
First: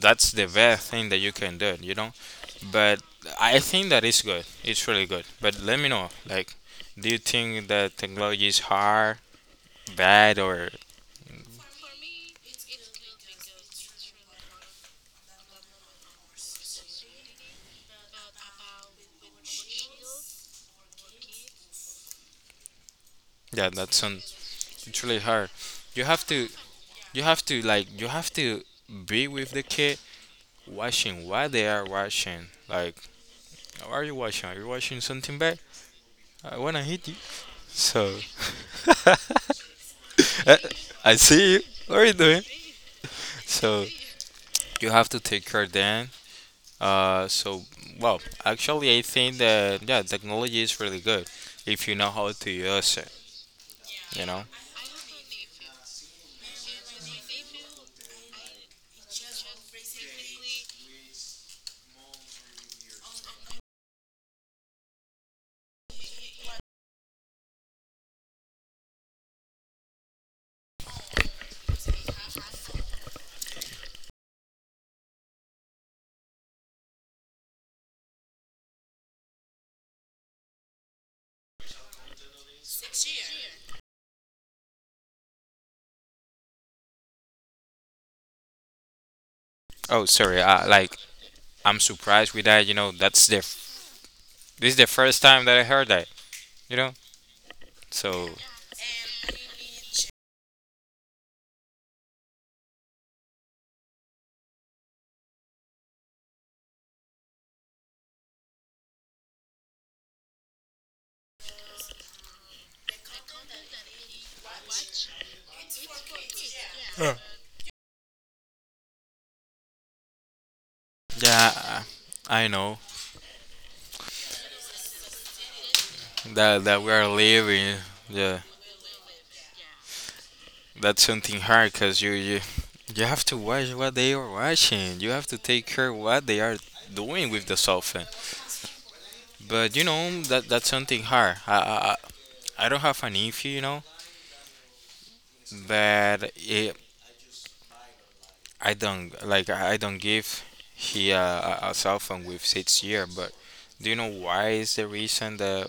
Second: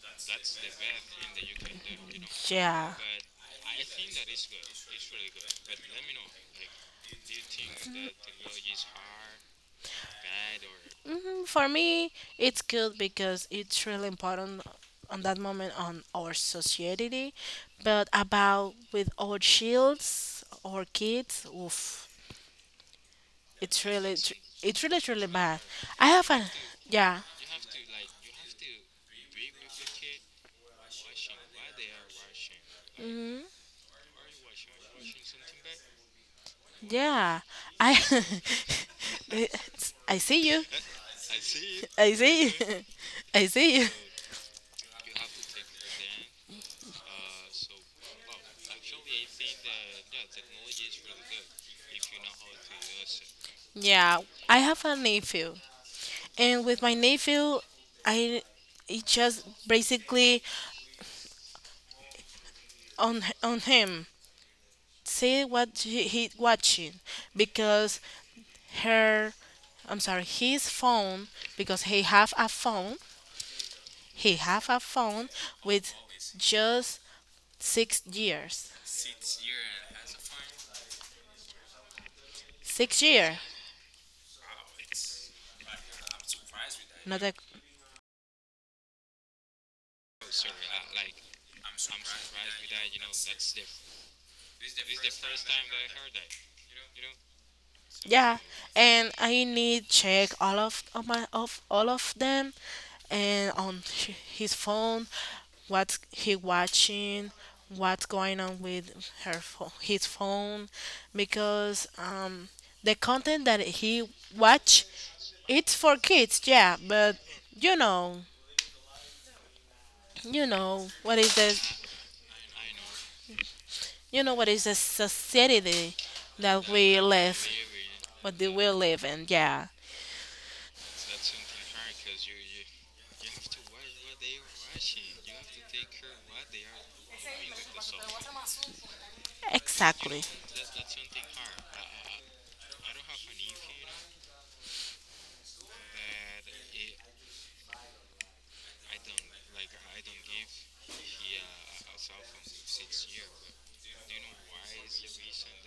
that's the best thing that you can do, you know.
Yeah.
But I think that it's good. It's really good. But let me know, like, do you think that technology is hard, bad, or,
For me, it's good because it's really important on that moment on our society. But about with our shields, our kids, oof,
yeah,
it's
that's
really,
on.
it's really,
It's
it's
really
really
hard.
bad.
You
I
have
have a,
to,
yeah,
you have to be with the kid, watching what they are watching. Like,
hmm
"Oh, are you watching? Are you watching something bad? I wanna hit you."
yeah. I,
So,
I see you.
I see you. What are you
I
doing?
see. I
So
see.
you have to take care then. So, well, actually, I think that, yeah, technology is really good if you know how to use it.
Yeah,
You know.
I have a nephew, and with my nephew, I it just basically on him see what he watching, because her, I'm sorry, his phone, because he have a phone. He have a phone with just 6 years. 6 year. Not that.
Oh, sorry. Like, I'm surprised with that. You know, this is the first time that I heard that. You know. So
Yeah, and I need check all of my of all of them, and on his phone, what he watching, what's going on with her phone, his phone, because, the content that he watch it's for kids, yeah, but you know, you know what is the,
yeah, I know
you know what is the society
that
that
that we
we
are
live,
living.
what
Yeah,
do we live in? Yeah,
that's something hard because you have to watch what they are watching. You have to take care what they are doing with the cell phone. But you know
exactly.
that that's something hard. I don't have an nephew, you know, but I don't give he, a cell phone with 6 year. But do you know why is the reason that,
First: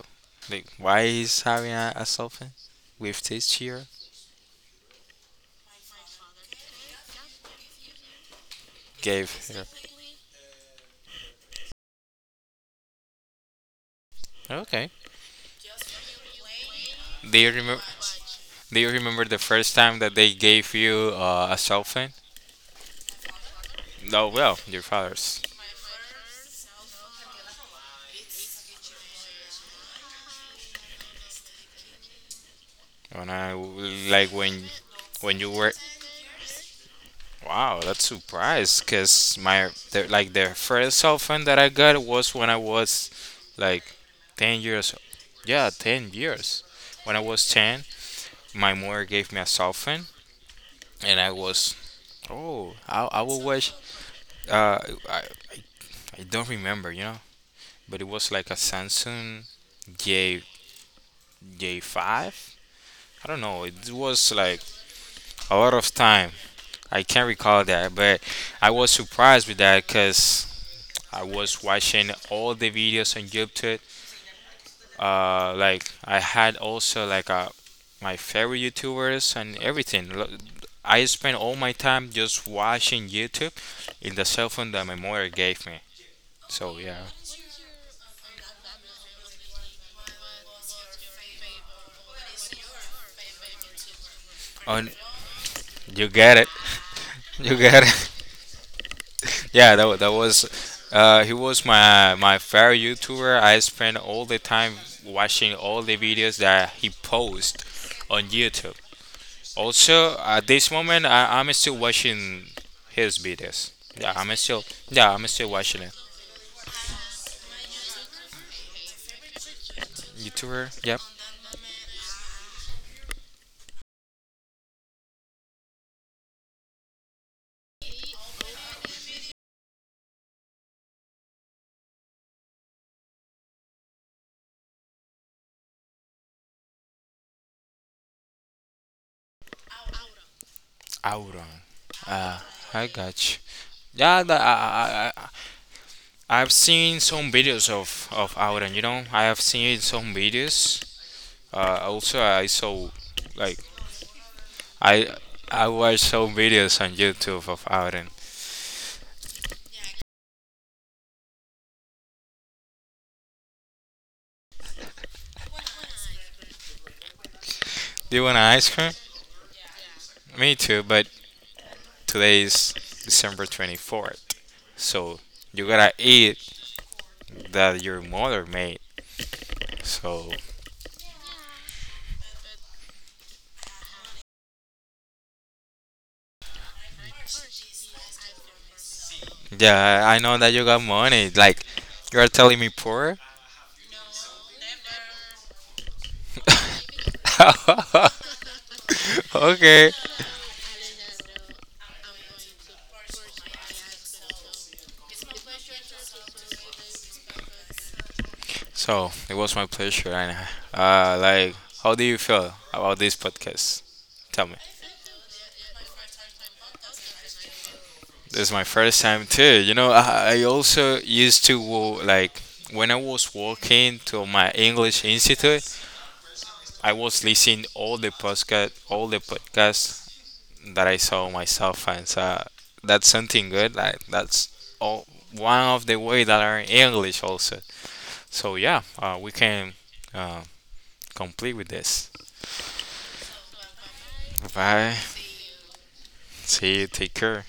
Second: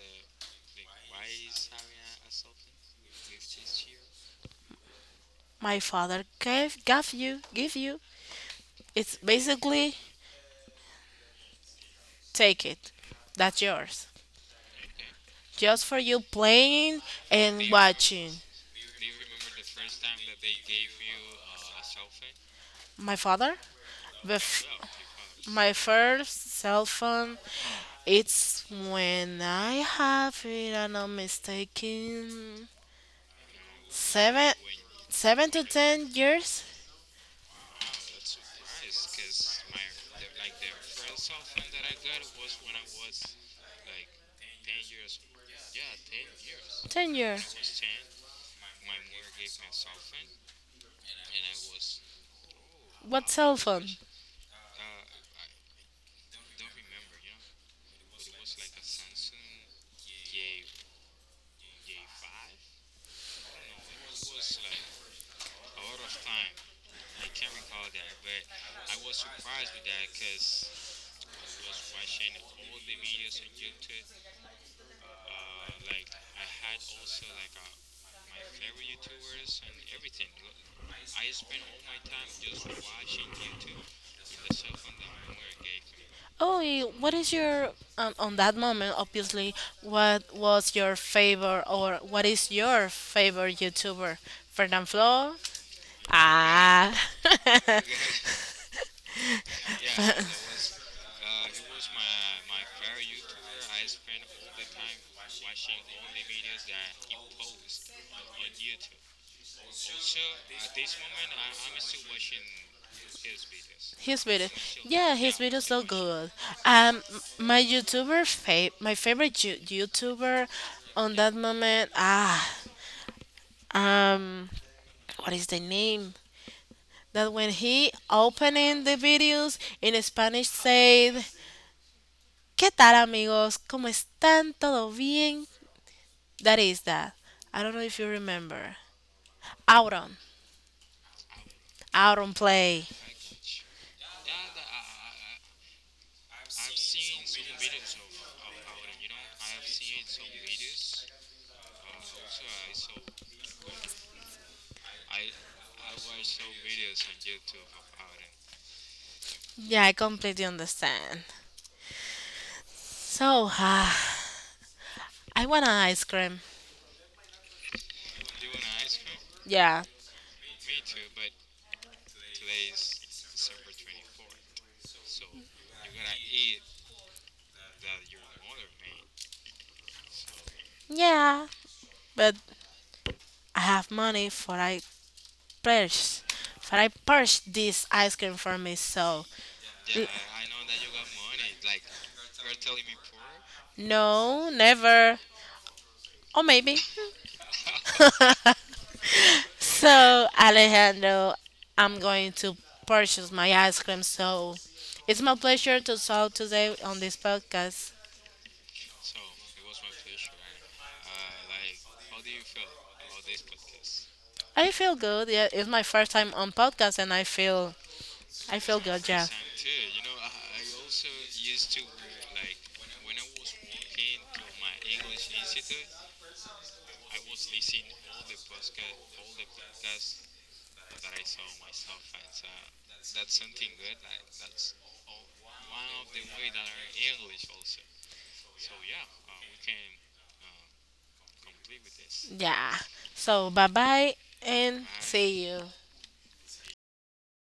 like, why he's having a cell phone with 6 year?
My father gave you give you. It's
Gave her.
basically take it. That's yours.
Okay.
Just for you playing
Do you
and
remember?
watching.
Do you remember the first time that they gave you, a cell phone?
My father?
Oh well,
Bef-
your father's.
my first cell phone it's when I have it and I'm not mistaken,
When I like,
seven
when you
seven to
were.
ten years?
Wow, that's surprise because my like, the first cell phone that I got was when I was like 10 years, yeah, 10 years,
Ten
when I
years.
was 10, my mother gave me a cell phone. And I was, oh, I
What
will
cell
watch.
phone?
uh I, I, I don't remember, but it was like a Samsung J J5. I don't know, it was like a lot of time. I can't recall that, but I was surprised with that because I was watching all the videos on YouTube. Like, I had also, like, my favorite YouTubers and everything. I spent all my time just watching YouTube in the cell phone that my mother gave me.
Oh,
So
eh,
yeah,
what is your, on that moment? Obviously, what was your favorite or what is your favorite YouTuber?
on
Fernand Flo.
you get it,
Ah,
you get it. Yeah, that was. He was my favorite YouTuber. I spent all the time watching all the videos that he posts on YouTube. Also, at this moment, I'm still watching his videos.
his video.
Yeah,
Yeah,
I'm
his
still
video is
watching
so
it.
good. Um, my YouTuber my favorite YouTuber
YouTuber? Yep.
on that moment. Ah, um, what is the name? That when he opening the videos in Spanish said, "¿Qué tal amigos? ¿Cómo están? ¿Todo bien?" That is that. I don't know if you remember. Auron.
Auron.
Auron
Ah,
play.
I got you. Yeah, I've seen some videos of Auron. You know, I have seen some videos. Also, I saw, like, I I watched some videos on YouTube of Auron.
Yeah, I completely understand. So, ah, I want an ice cream.
Do you wanna ask her?
Yeah.
Me too. But today is December 24th, so you gotta eat that your mother made. So
Yeah. But I have money purchase for I purchase this ice cream for me, so
yeah,
l-
I know that you got money. Like, you're telling me poor?
no, never. Or maybe.
Okay.
So, Alejandro, I'm going to purchase my ice cream. So, it's my pleasure to talk today on this podcast.
So it was my pleasure. And, like, how do you feel about this podcast? Tell me.
I feel good. Yeah, it's my first time on podcast, and I feel
This is
I
my
feel
first
good.
time
Yeah.
too. You know, I also used to like, when I was walking to my English institute. I was listening all the podcast, all the podcasts that I saw myself, and so that's something good. Like, that's all, one of the way that are in English also. So yeah, we can, uh, complete with this.
Yeah. So, bye bye, and
Bye.
see you.
See you. Take care.